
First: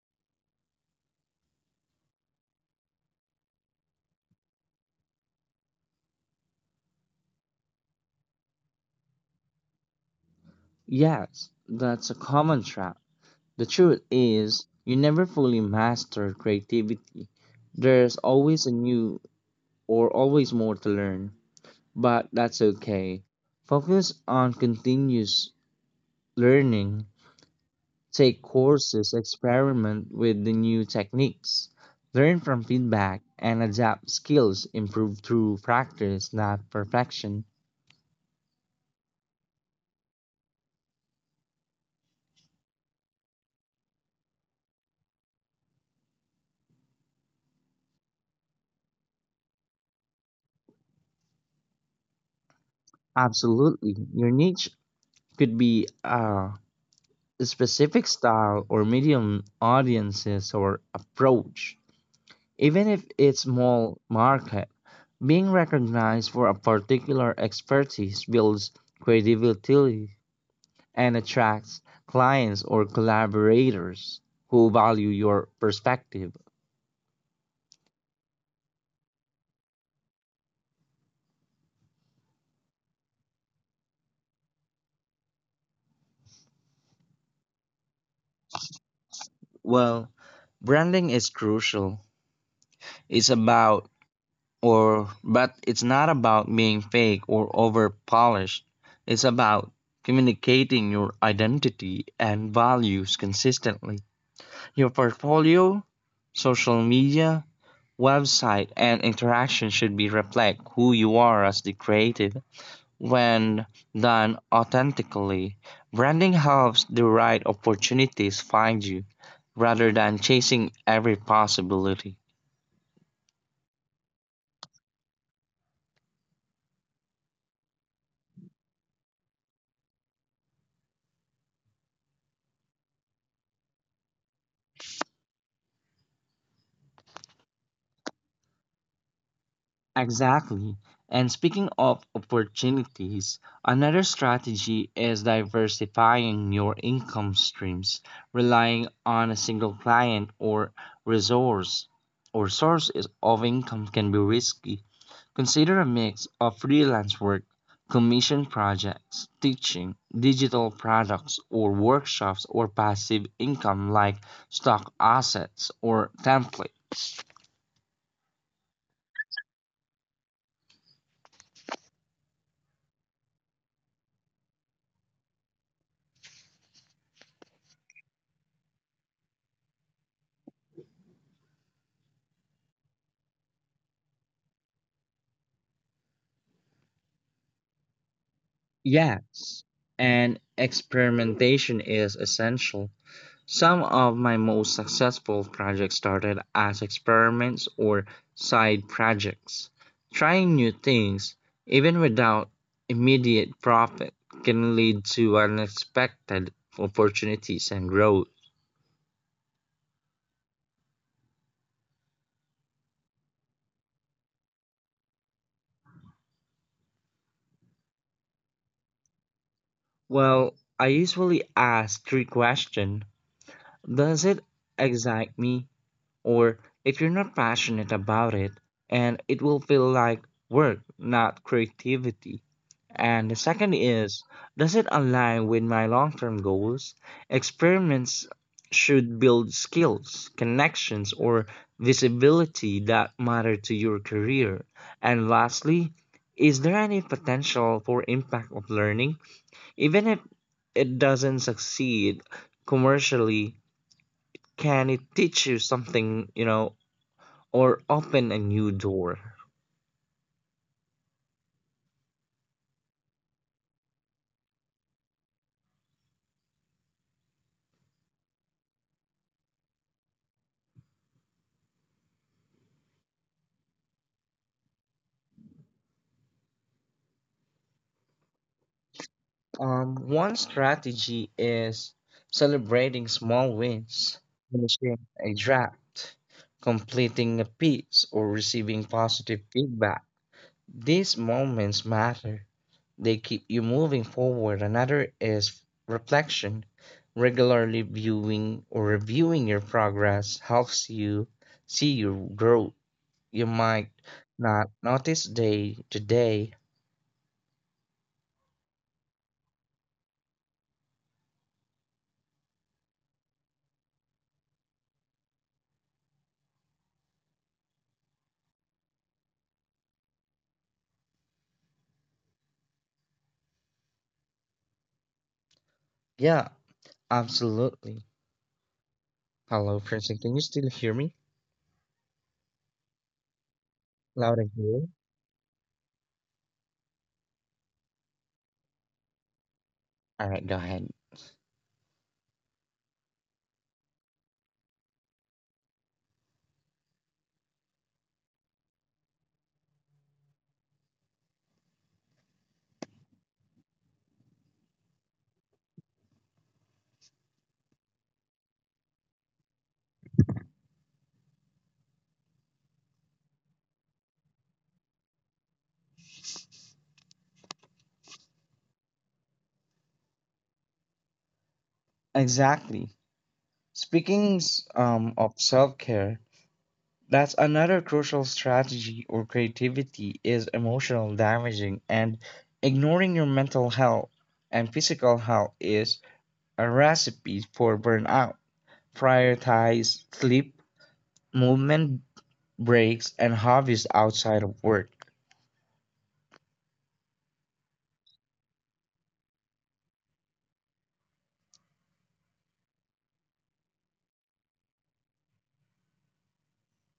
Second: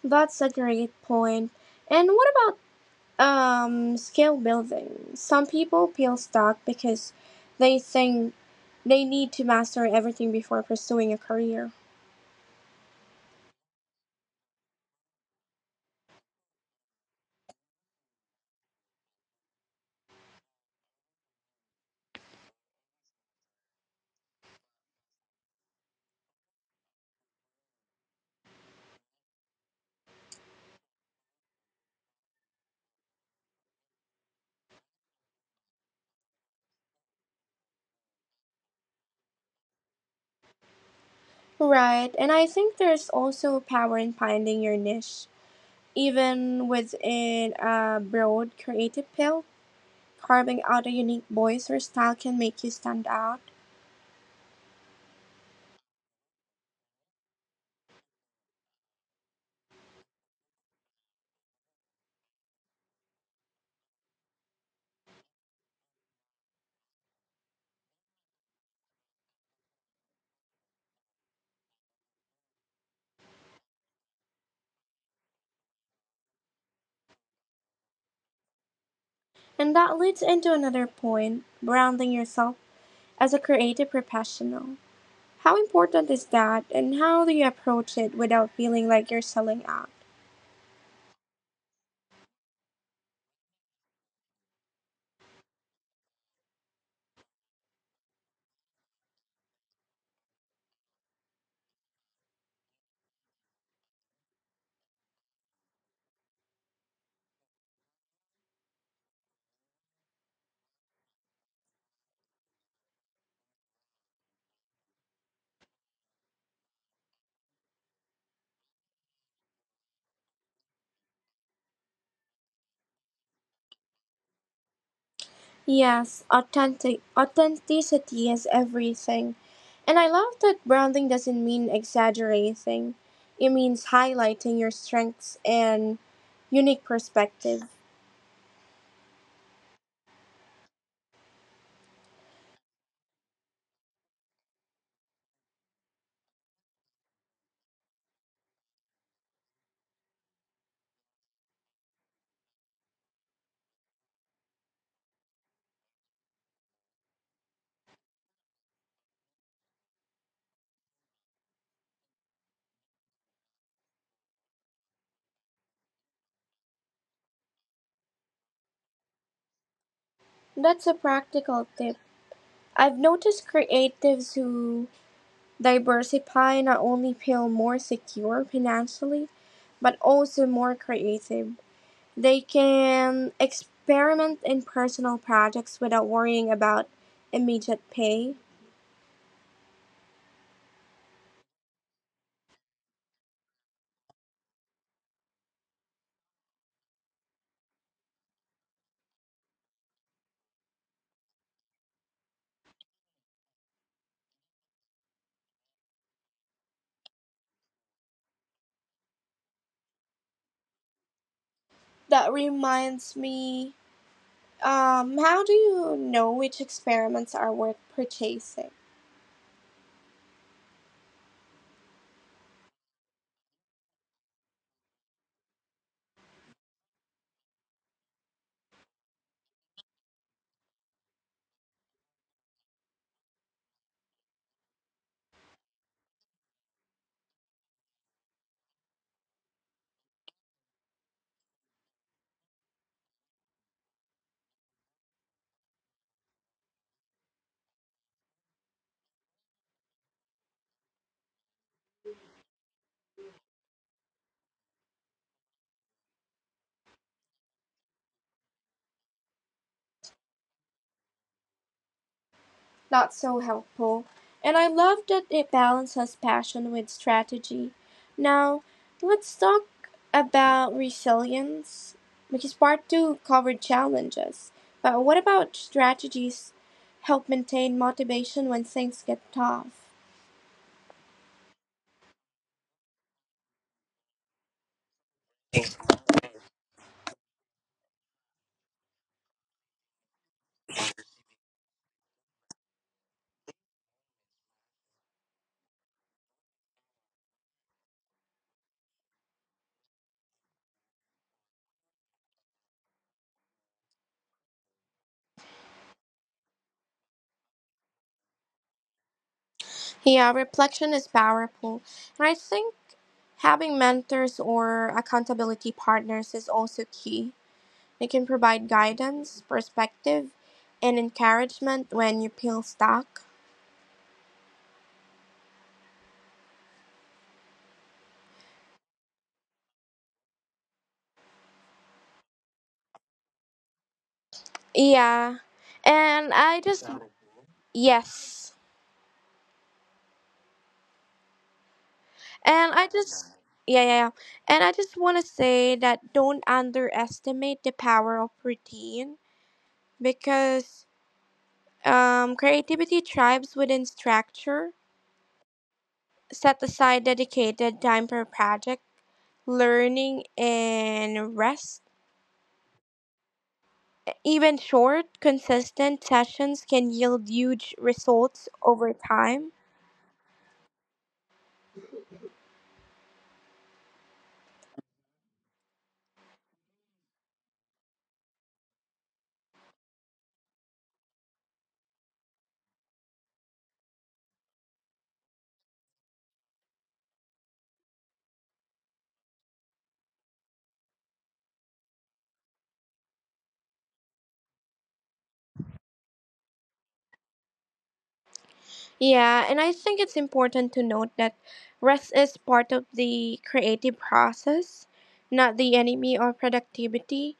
A: That's a great point. And what about um, skill building? Some people feel stuck because they think they need to master everything before pursuing a
B: Yes,
A: career.
B: that's a common trap. The truth is, you never fully master creativity. There's always a new or always more to learn, but that's okay. Focus on continuous learning. Take courses, experiment with the new techniques, learn from feedback, and adapt skills improved through practice, not perfection.
A: Right, and I think there's also power in finding your niche, even within a broad creative field. Carving out a unique voice or style can make you stand out.
B: Absolutely. Your niche could be a specific style or medium audiences or approach. Even if it's small market, being recognized for a particular expertise builds credibility and attracts clients or collaborators who value your perspective.
A: And that leads into another point: branding yourself as a creative professional. How important is that, and how do you approach it without feeling like you're selling
B: Well,
A: out?
B: branding is crucial. It's about or but it's not about being fake or over polished. It's about communicating your identity and values consistently. Your portfolio, social media, website and interaction should be reflect who you are as the creative. When done authentically, branding helps the right opportunities find you rather than chasing every possibility.
A: Yes, authentic authenticity is everything. And I love that branding doesn't mean exaggerating. It means highlighting your strengths and unique perspective.
B: Exactly. And speaking of opportunities, another strategy is diversifying your income streams. Relying on a single client or resource or sources of income can be risky. Consider a mix of freelance work, commission projects, teaching, digital products or workshops, or passive income like stock assets or template.
A: That's a practical tip. I've noticed creatives who diversify not only feel more secure financially, but also more creative. They can experiment in personal projects without worrying about immediate pay.
B: Yes, and experimentation is essential. Some of my most successful projects started as experiments or side projects. Trying new things, even without immediate profit, can lead to unexpected opportunities and growth.
A: That reminds me, um, how do you know which experiments are worth purchasing?
B: Well, I usually ask three questions. Does it excite me? Or If you're not passionate about it, and it will feel like work, not creativity. And the second is, does it align with my long term goals? Experiments should build skills, connections, or visibility that matter to your career. And lastly, is there any potential for impact of learning? Even if it doesn't succeed commercially, can it teach you something, you know, or open a new door.
A: Not so helpful. And I love that it balances passion with strategy. Now, let's talk about resilience, because part two covered challenges. But what about strategies help maintain motivation when things get
B: Um,
A: tough?
B: one strategy is celebrating small wins, finishing a draft, completing a piece, or receiving positive feedback. These moments matter. They keep you moving forward. Another is reflection. Regularly viewing or reviewing your progress helps you see your growth. You might not notice day to day.
A: Yeah, reflection is powerful. And I think having mentors or accountability partners is also key. They can provide guidance, perspective, and encouragement when you feel stuck.
B: Yeah, absolutely. Hello, Princeton. Can you still hear me? Loud and clear.
A: Yeah. And I just got it. Yes.
B: All right, go ahead.
A: And I just Yeah, yeah, yeah. And I just want to say that don't underestimate the power of routine because um creativity thrives within structure. Set aside dedicated time for project, learning, and rest. Even short, consistent sessions can yield huge results over time.
B: Exactly. Speaking s- um, of self-care, that's another crucial strategy or creativity is emotional damaging, and ignoring your mental health and physical health is a recipe for burnout. Prioritize sleep, movement, breaks, and hobbies outside of work.
A: Yeah, and I think it's important to note that rest is part of the creative process, not the enemy of productivity.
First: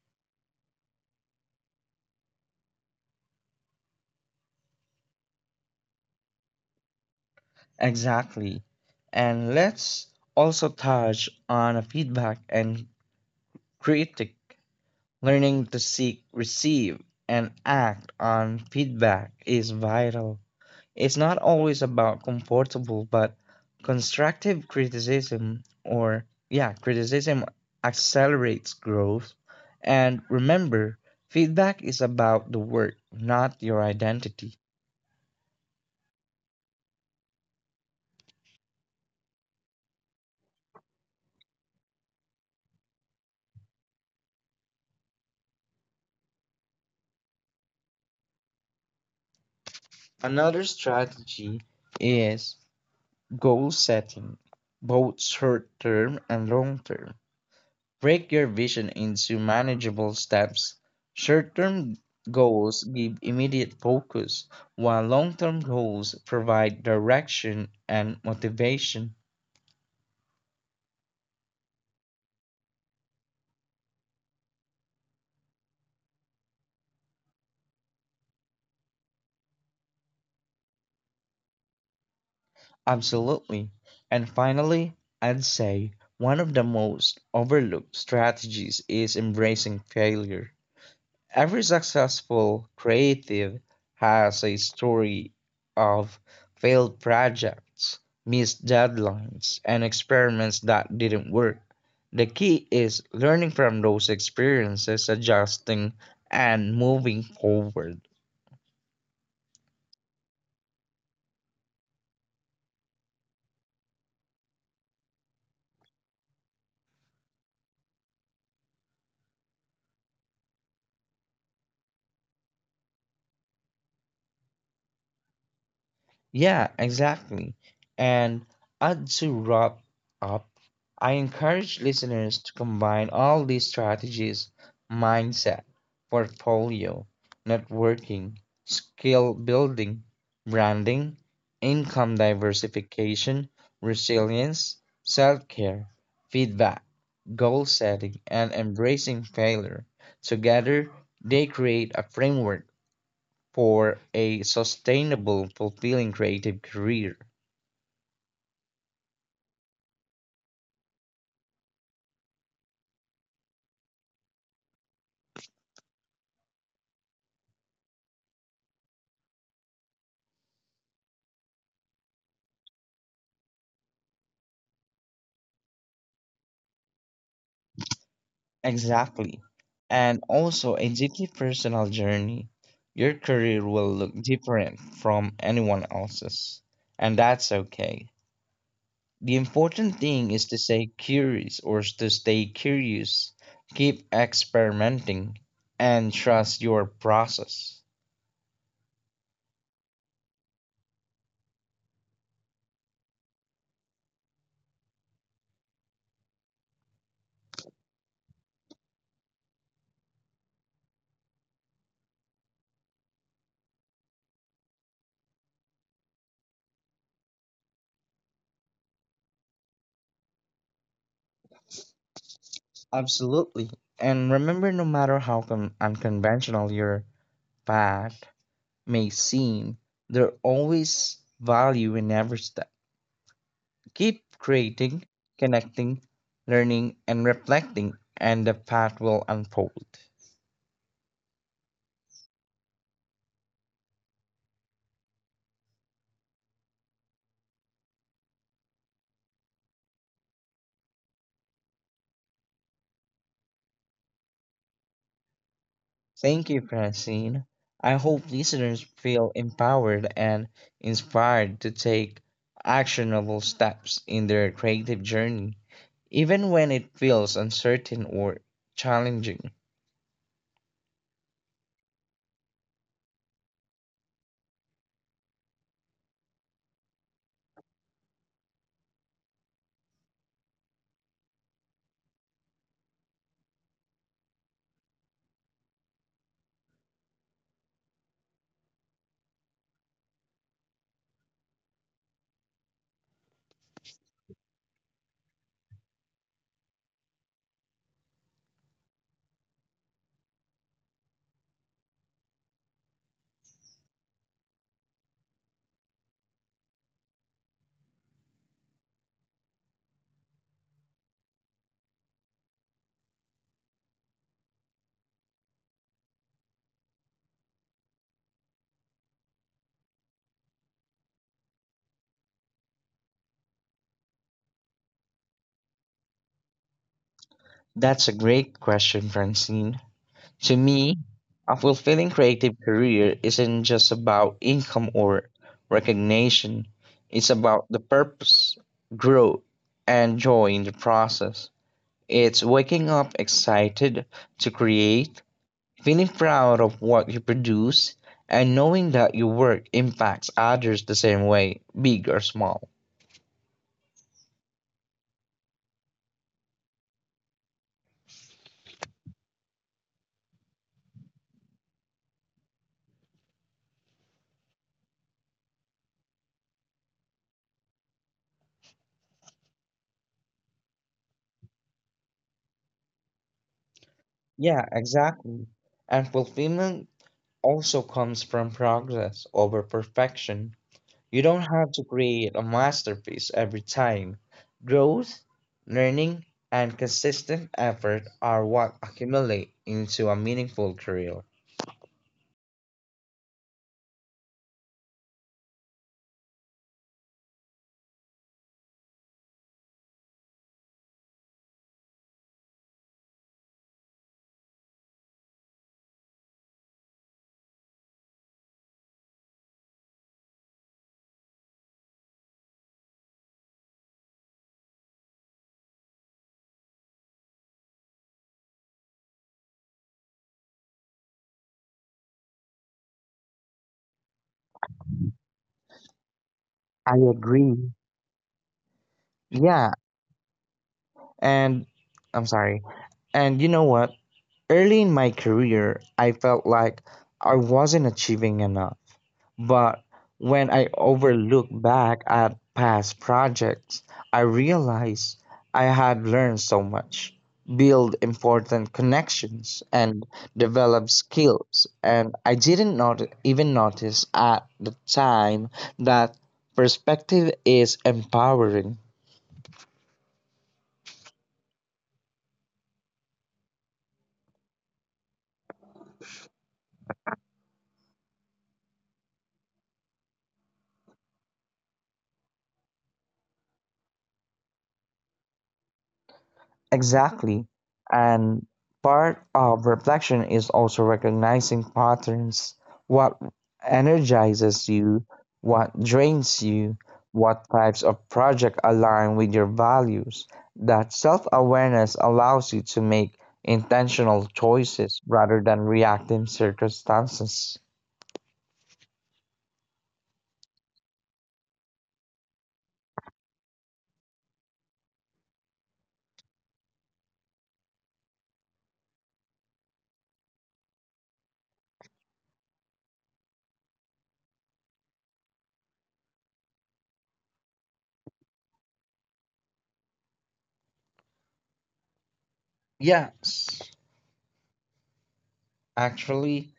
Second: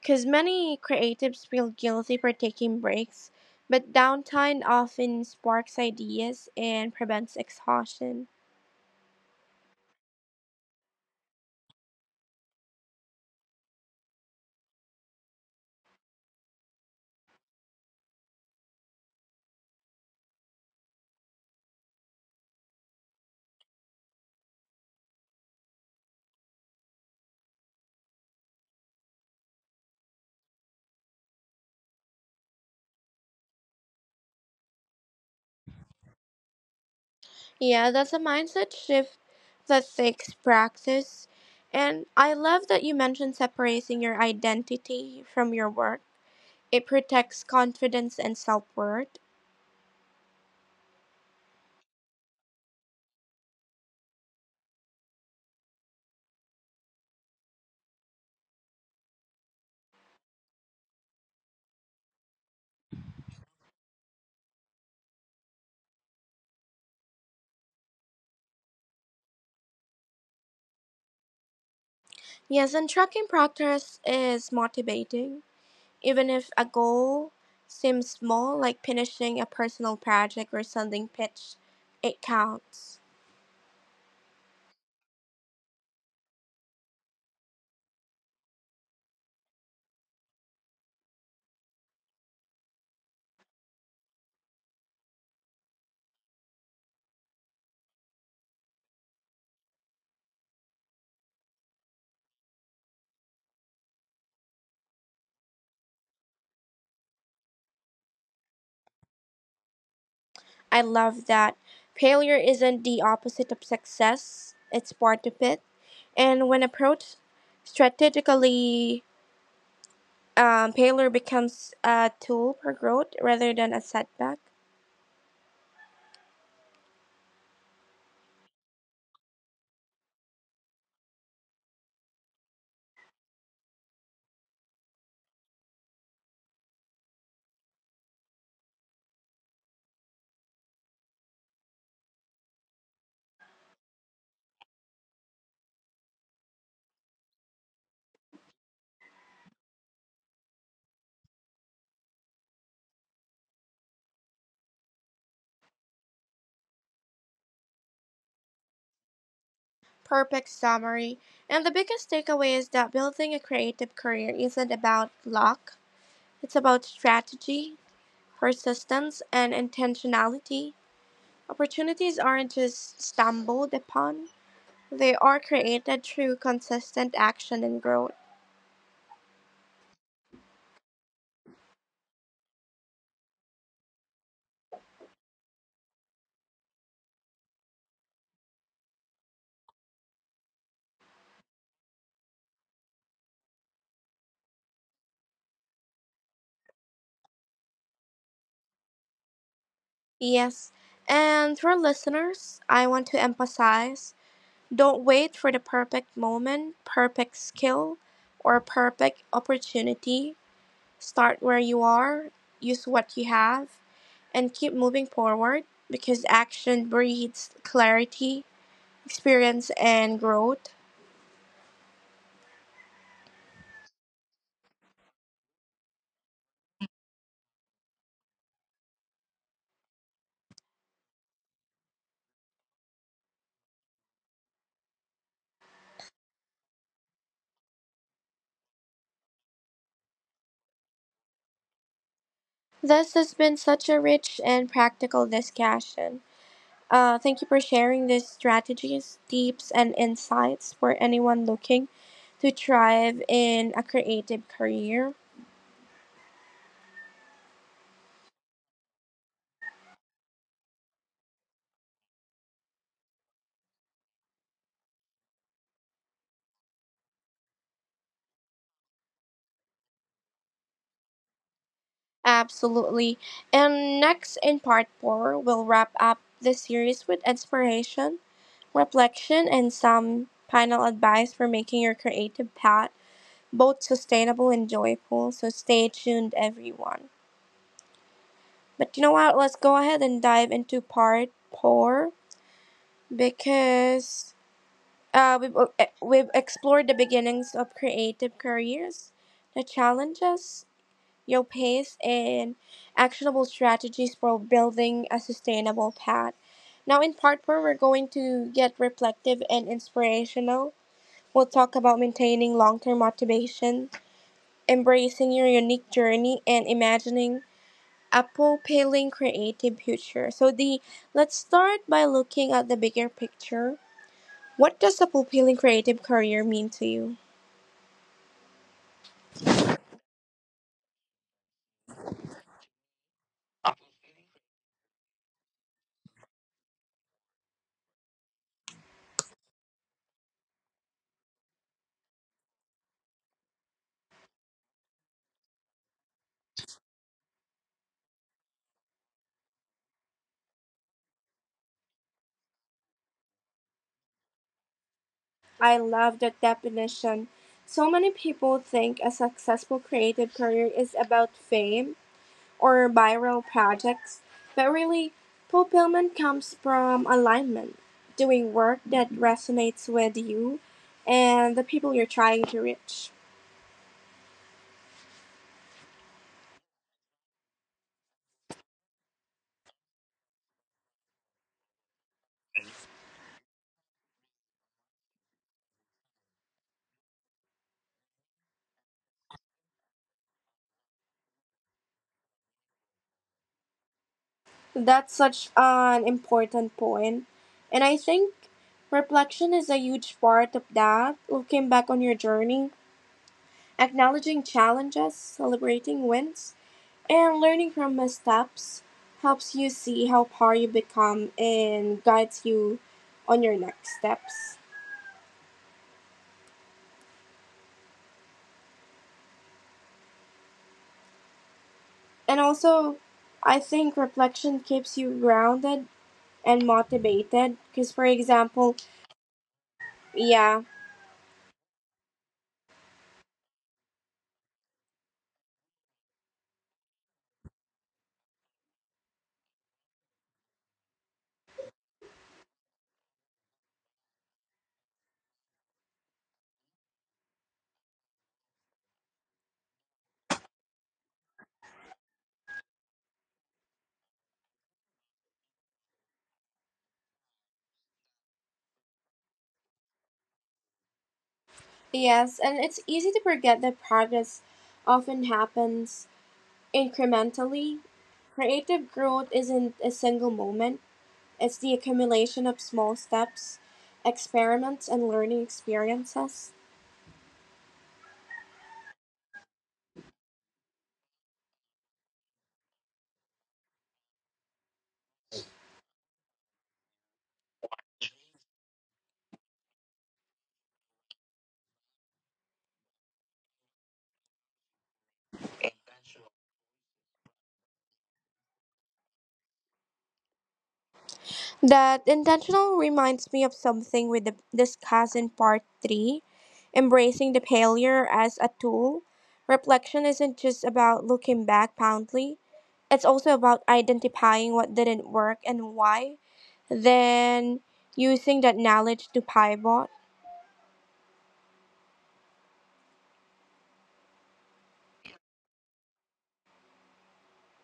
A: Because many creatives feel guilty for taking breaks, but downtime often sparks ideas and prevents exhaustion.
B: Exactly. And let's also touch on feedback and critique. Learning to seek, receive, and act on feedback is vital. It's not always about comfortable, but constructive criticism or, yeah, criticism accelerates growth. And remember, feedback is about the work, not your identity.
A: Yeah, that's a mindset shift that takes practice. And I love that you mentioned separating your identity from your work. It protects confidence and self worth.
B: Another strategy is goal setting, both short term and long term. Break your vision into manageable steps. Short term goals give immediate focus, while long term goals provide direction and motivation.
A: Yes, and tracking progress is motivating. Even if a goal seems small, like finishing a personal project or sending pitch, it counts.
B: Absolutely. And finally, I'd say one of the most overlooked strategies is embracing failure. Every successful creative has a story of failed projects, missed deadlines, and experiments that didn't work. The key is learning from those experiences, adjusting, and moving forward.
A: I love that. Failure isn't the opposite of success, it's part of it. And when approached strategically, um, failure becomes a tool for growth rather than a setback.
B: Yeah, exactly. And uh, to wrap up, I encourage listeners to combine all these strategies: mindset, portfolio, networking, skill building, branding, income diversification, resilience, self care, feedback, goal setting, and embracing failure. Together, they create a framework for a sustainable, fulfilling creative career.
A: Perfect summary. And the biggest takeaway is that building a creative career isn't about luck, it's about strategy, persistence, and intentionality. Opportunities aren't just stumbled upon, they are created through consistent action and growth.
B: Exactly. And also a deeply personal journey. Your career will look different from anyone else's. And that's okay. The important thing is to stay curious or to stay curious. Keep experimenting and trust your process.
A: Yes. And for listeners, I want to emphasize: don't wait for the perfect moment, perfect skill, or perfect opportunity. Start where you are, use what you have, and keep moving forward because action breeds clarity, experience, and growth.
B: Absolutely. And remember, no matter how con- unconventional your path may seem, there always value in every step. Keep creating, connecting, learning, and reflecting, and the path will unfold.
A: This has been such a rich and practical discussion. Uh, thank you for sharing these strategies, tips, and insights for anyone looking to thrive in a creative career.
B: Thank you, Francine. I hope listeners feel empowered and inspired to take actionable steps in their creative journey, even when it feels uncertain or challenging.
A: Absolutely. And next, in part four, we'll wrap up the series with inspiration, reflection, and some final advice for making your creative path both sustainable and joyful. So stay tuned, everyone. But you know what? Let's go ahead and dive into part four because uh, we've, uh, we've explored the beginnings of creative careers, the challenges, your pace and actionable strategies for building a sustainable path. Now, in part four, we're going to get reflective and inspirational. We'll talk about maintaining long term motivation, embracing your unique journey, and imagining a fulfilling creative future. So, the let's start by looking at the bigger picture. What does a fulfilling creative career mean to you?
B: That's a great question, Francine. To me, a fulfilling creative career isn't just about income or recognition, it's about the purpose, growth, and joy in the process. It's waking up excited to create, feeling proud of what you produce, and knowing that your work impacts others the same way, big or small.
A: I love that definition. So many people think a successful creative career is about fame or viral projects, but really, fulfillment comes from alignment, doing work that resonates with you and the people you're trying to reach.
B: Yeah, exactly. And fulfillment also comes from progress over perfection. You don't have to create a masterpiece every time. Growth, learning, and consistent effort are what accumulate into a meaningful career.
A: That's such an important point, and I think reflection is a huge part of that. Looking back on your journey, acknowledging challenges, celebrating wins, and learning from missteps helps you see how far you become and guides you on your next steps. And also, I think reflection keeps you grounded and motivated
B: I
A: because, for
B: agree.
A: example,
B: Yeah.
A: yeah,
B: And I'm sorry. And you know what? Early in my career, I felt like I wasn't achieving enough. But when I overlook back at past projects, I realized I had learned so much, build important connections, and develop skills. And I didn't not even notice at the time that perspective is empowering.
A: yes, and it's easy to forget that progress often happens incrementally. Creative growth isn't a single moment, it's the accumulation of small steps, experiments, and learning experiences.
B: Exactly. And part of reflection is also recognizing patterns, what energizes you, what drains you, what types of project align with your values. That self-awareness allows you to make intentional choices rather than reactive circumstances.
A: That intentional reminds me of something we di- discussed in part three: embracing the failure as a tool. Reflection isn't just about looking back proudly, it's also about identifying what didn't work and why, then using that knowledge to pivot.
B: Yes, actually,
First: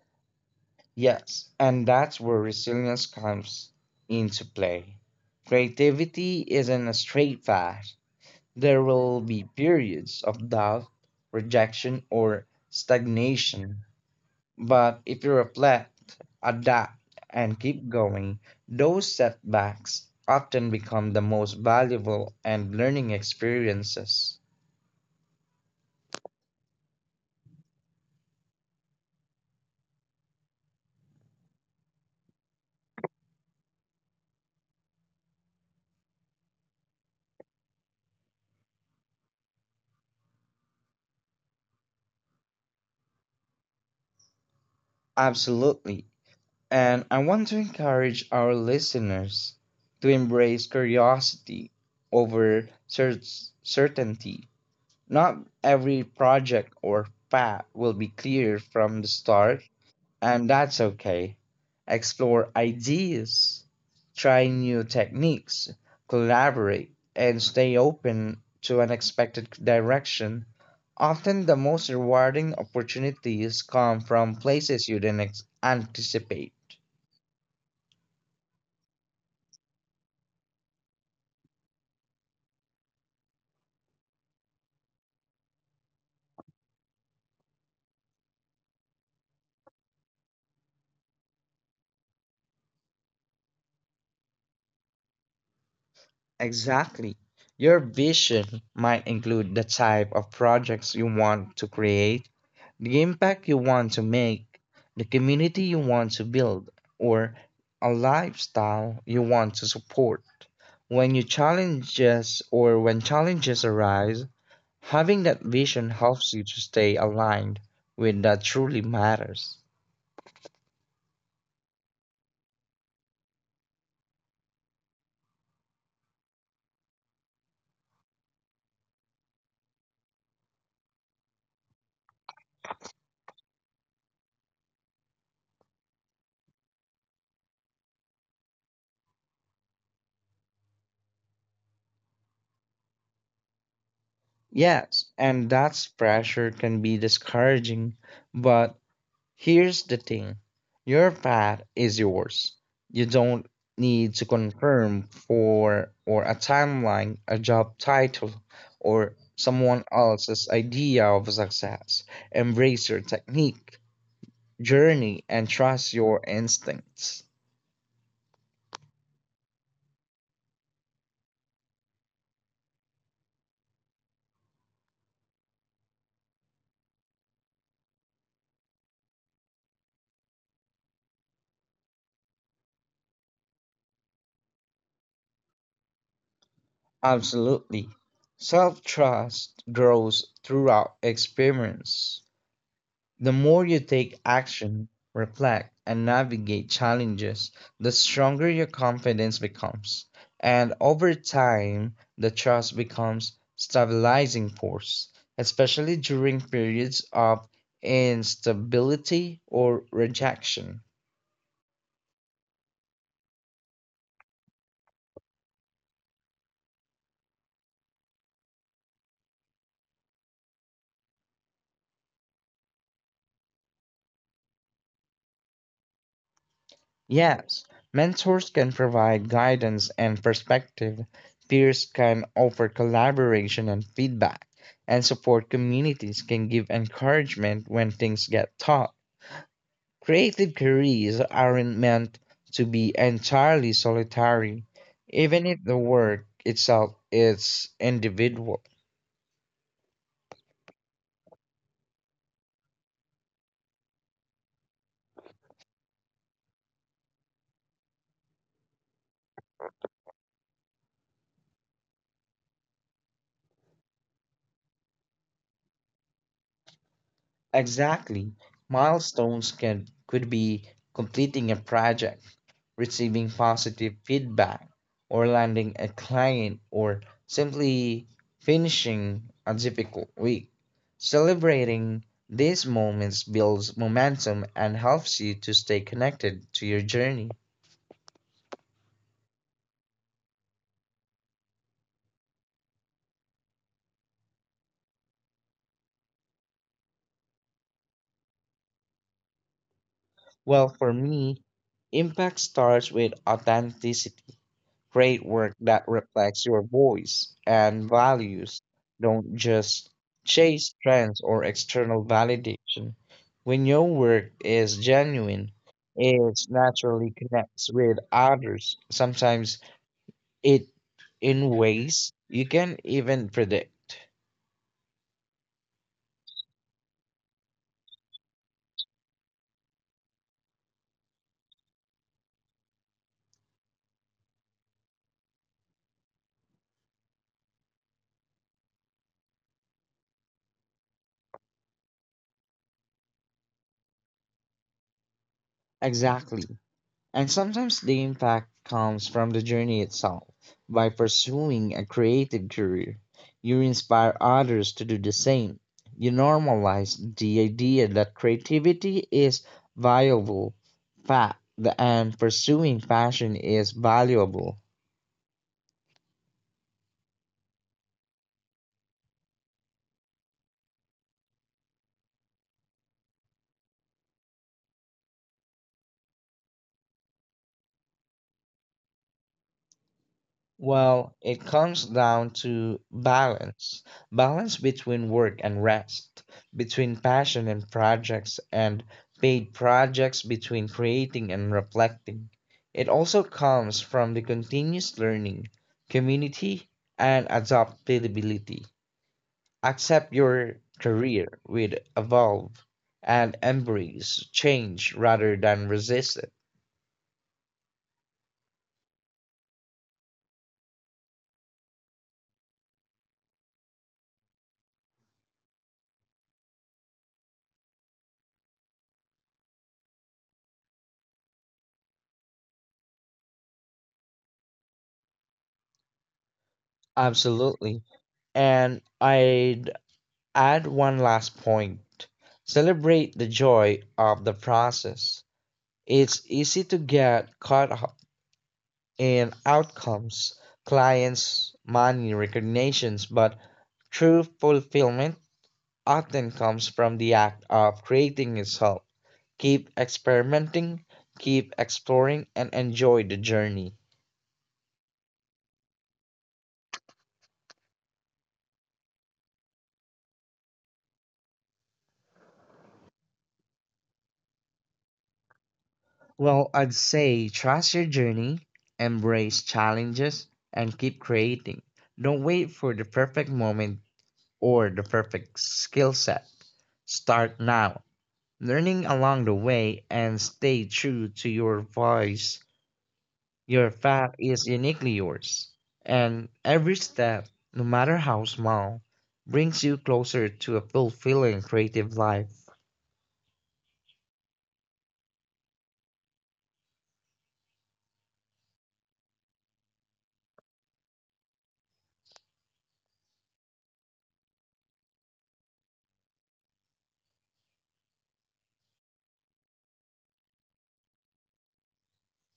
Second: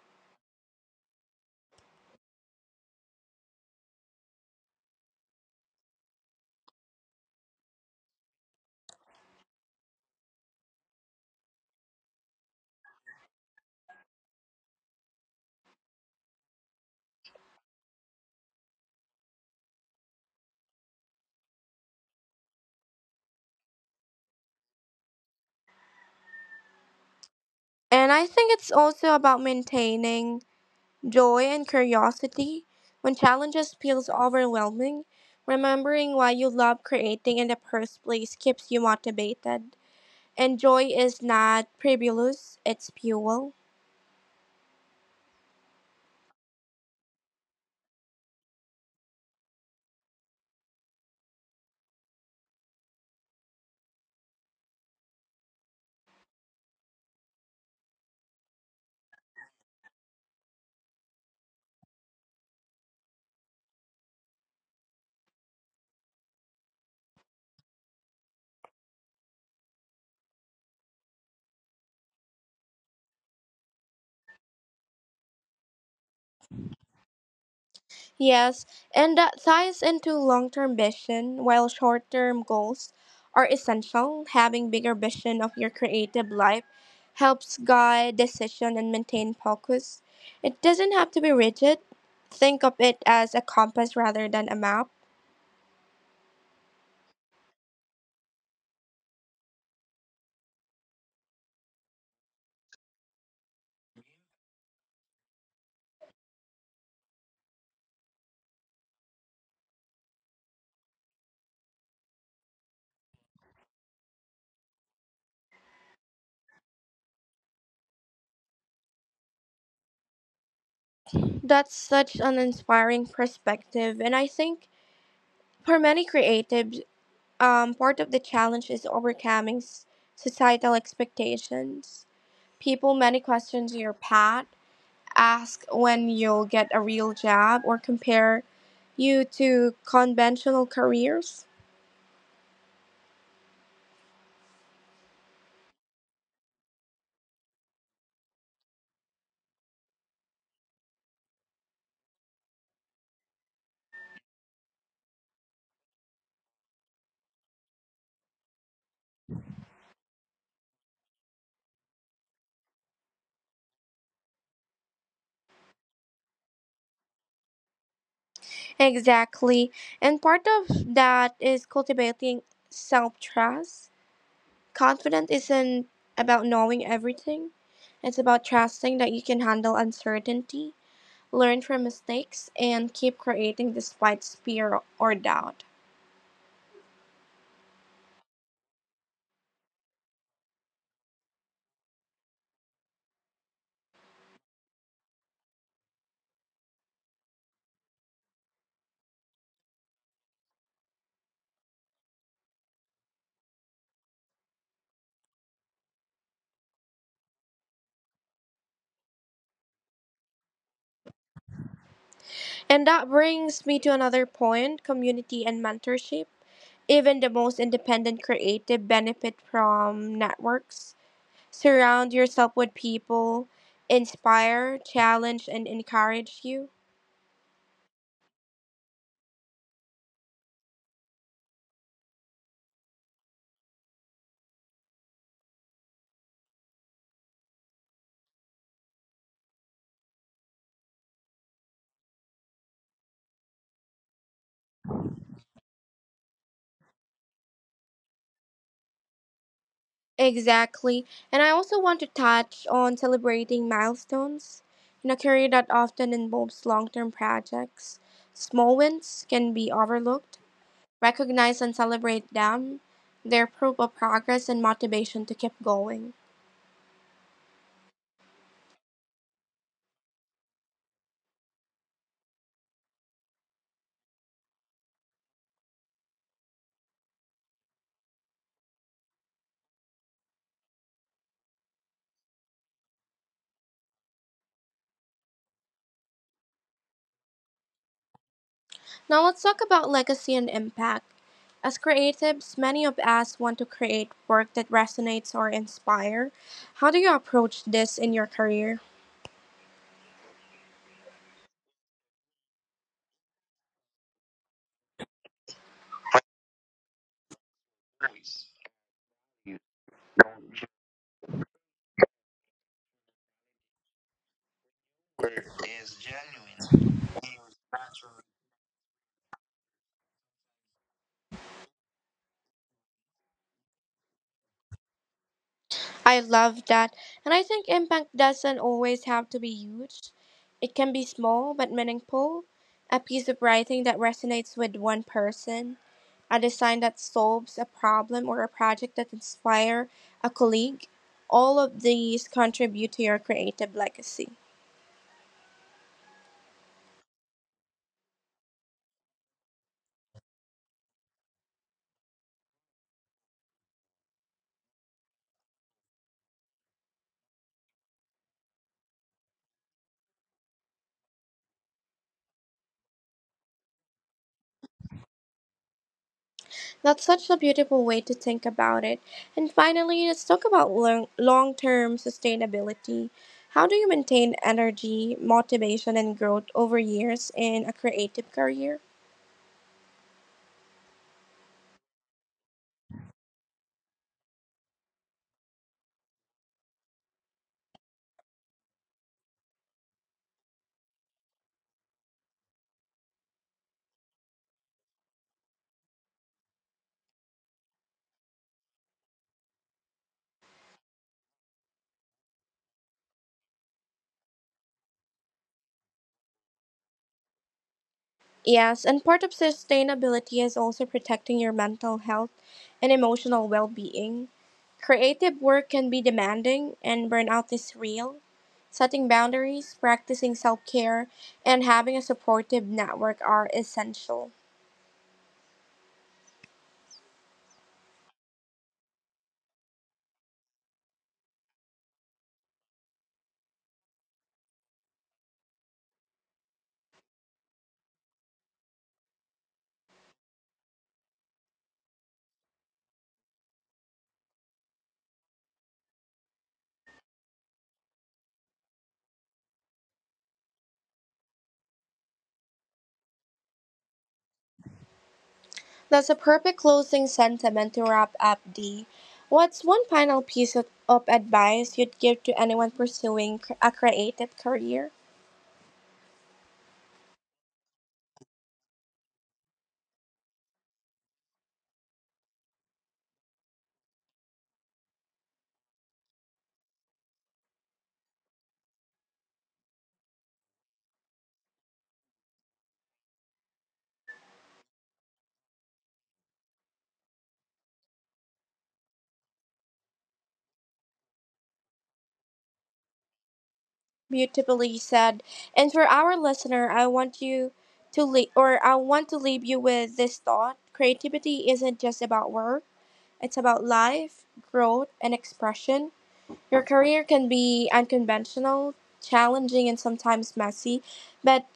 B: Yes, and that's where resilience comes into play. Creativity isn't a straight path. There will be periods of doubt, rejection, or stagnation. But if you reflect, adapt, and keep going, those setbacks often become the most valuable and learning experiences.
A: And I think it's also about maintaining joy and curiosity when challenges feels overwhelming. Remembering why you love creating in the first place keeps you motivated. And joy is not frivolous, it's fuel.
B: Absolutely. And I want to encourage our listeners to embrace curiosity over cer- certainty. Not every project or path will be clear from the start, and that's okay. Explore ideas, try new techniques, collaborate, and stay open to unexpected direction. Often the most rewarding opportunities come from places you didn't ex- anticipate.
A: Yes, and that ties into long term vision, while short term goals are essential. Having bigger vision of your creative life helps guide decision and maintain focus. It doesn't have to be rigid. Think of it as a compass rather than a map.
B: Exactly. Your vision might include the type of projects you want to create, the impact you want to make, the community you want to build, or a lifestyle you want to support. When you challenges or when challenges arise, having that vision helps you to stay aligned with that truly matters.
A: That's such an inspiring perspective, and I think for many creatives, um, part of the challenge is overcoming s- societal expectations. People many questions your path, ask when you'll get a real job, or compare you to conventional careers.
B: Yes, and that's pressure can be discouraging, but here's the thing: your path is yours. You don't need to confirm for or a timeline, a job title, or someone else's idea of success. Embrace your technique, journey, and trust your instincts.
A: Exactly. And part of that is cultivating self trust. Confidence isn't about knowing everything, it's about trusting that you can handle uncertainty, learn from mistakes, and keep creating despite fear or doubt.
B: Absolutely. Self trust grows throughout experience. The more you take action, reflect, and navigate challenges, the stronger your confidence becomes. And over time, the trust becomes stabilizing force, especially during periods of instability or rejection.
A: And that brings me to another point: community and mentorship. Even the most independent creative benefit from networks. Surround yourself with people, inspire, challenge, and encourage you.
B: Yes, mentors can provide guidance and perspective. Peers can offer collaboration and feedback, and support communities can give encouragement when things get tough. Creative careers aren't meant to be entirely solitary, even if the work itself is individual.
A: Exactly. And I also want to touch on celebrating milestones. In a career that often involves long term projects, small wins can be overlooked. Recognize and celebrate them. They're proof of progress and motivation to keep going.
B: Exactly. Milestones can could be completing a project, receiving positive feedback, or landing a client, or simply finishing a difficult week. Celebrating these moments builds momentum and helps you to stay connected to your journey.
A: Now let's talk about legacy and impact. As creatives, many of us want to create work that resonates or inspire. How do you approach this in your career?
B: Well, for me, impact starts with authenticity. Create work that reflects your voice and values. Don't just chase trends or external validation. When your work is genuine, it naturally connects with others. Sometimes it in ways you can even predict.
A: I love that. And I think impact doesn't always have to be huge. It can be small but meaningful. A piece of writing that resonates with one person, a design that solves a problem or a project that inspires a colleague. All of these contribute to your creative legacy.
B: Exactly. And sometimes the impact comes from the journey itself. By pursuing a creative career, you inspire others to do the same. You normalize the idea that creativity is valuable, fa- and pursuing passion is valuable.
A: That's such a beautiful way to think about it. And finally, let's talk about long term sustainability. How do you maintain energy, motivation, and growth over years in a creative career?
B: Well, it comes down to balance balance between work and rest, between passion and projects, and paid projects, between creating and reflecting. It also comes from the continuous learning, community, and adaptability. Accept your career with evolve and embrace change rather than resist it.
A: Yes, and part of sustainability is also protecting your mental health and emotional well being. Creative work can be demanding, and burnout is real. Setting boundaries, practicing self care, and having a supportive network are essential.
B: Absolutely. And I'd add one last point. Celebrate the joy of the process. It's easy to get caught up in outcomes, clients, money, recognitions, but true fulfillment often comes from the act of creating itself. Keep experimenting, keep exploring, and enjoy the journey.
A: That's a perfect closing sentiment to wrap up, D. What's one final piece of, of advice you'd give to anyone pursuing cr- a creative career?
B: Well, I'd say trust your journey, embrace challenges, and keep creating. Don't wait for the perfect moment or the perfect skill set. Start now, learning along the way, and stay true to your voice. Your path is uniquely yours, and every step, no matter how small, brings you closer to a fulfilling creative life.
A: Beautifully said. And for our listener, I want you to leave, or I want to leave you with this thought: creativity isn't just about work; it's about life, growth, and expression. Your career can be unconventional, challenging, and sometimes messy, but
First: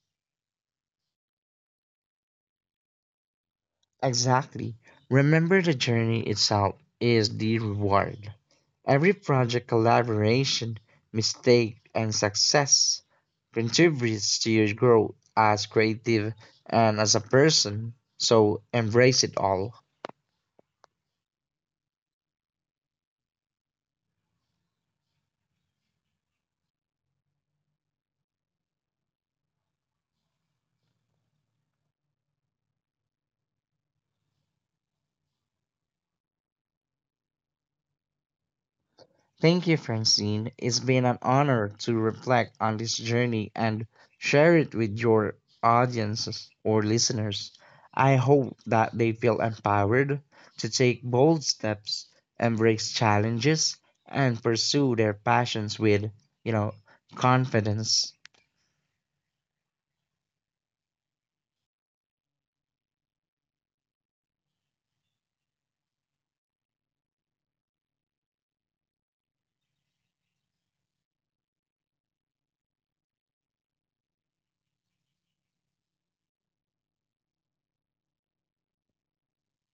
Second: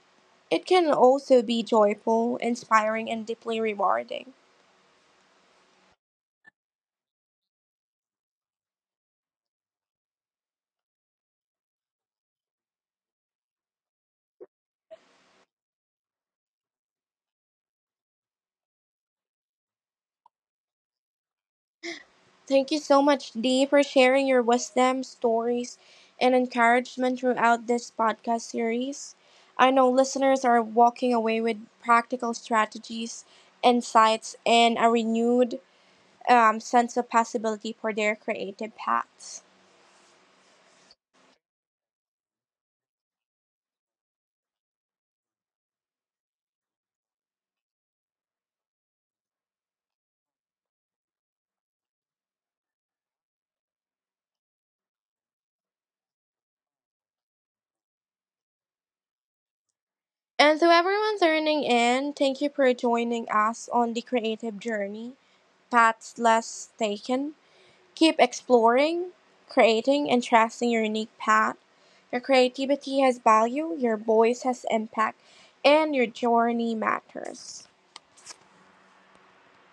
A: it can also be joyful, inspiring, and deeply rewarding.
B: Exactly. Remember the journey itself is the reward. Every project collaboration, mistake, and success contributes to your growth as creative and as a person, so embrace it all.
A: Thank you so much, Dee, for sharing your wisdom, stories, and encouragement throughout this podcast series. I know listeners are walking away with practical strategies, insights, and a renewed um, sense of possibility for their creative paths.
B: Thank you, Francine. It's been an honor to reflect on this journey and share it with your audiences or listeners. I hope that they feel empowered to take bold steps, embrace challenges, and pursue their passions with, you know, confidence.
A: And to everyone turning in, thank you for joining us on the creative journey, Paths Less Taken. Keep exploring, creating, and trusting your unique path. Your creativity has value, your voice has impact, and your journey matters.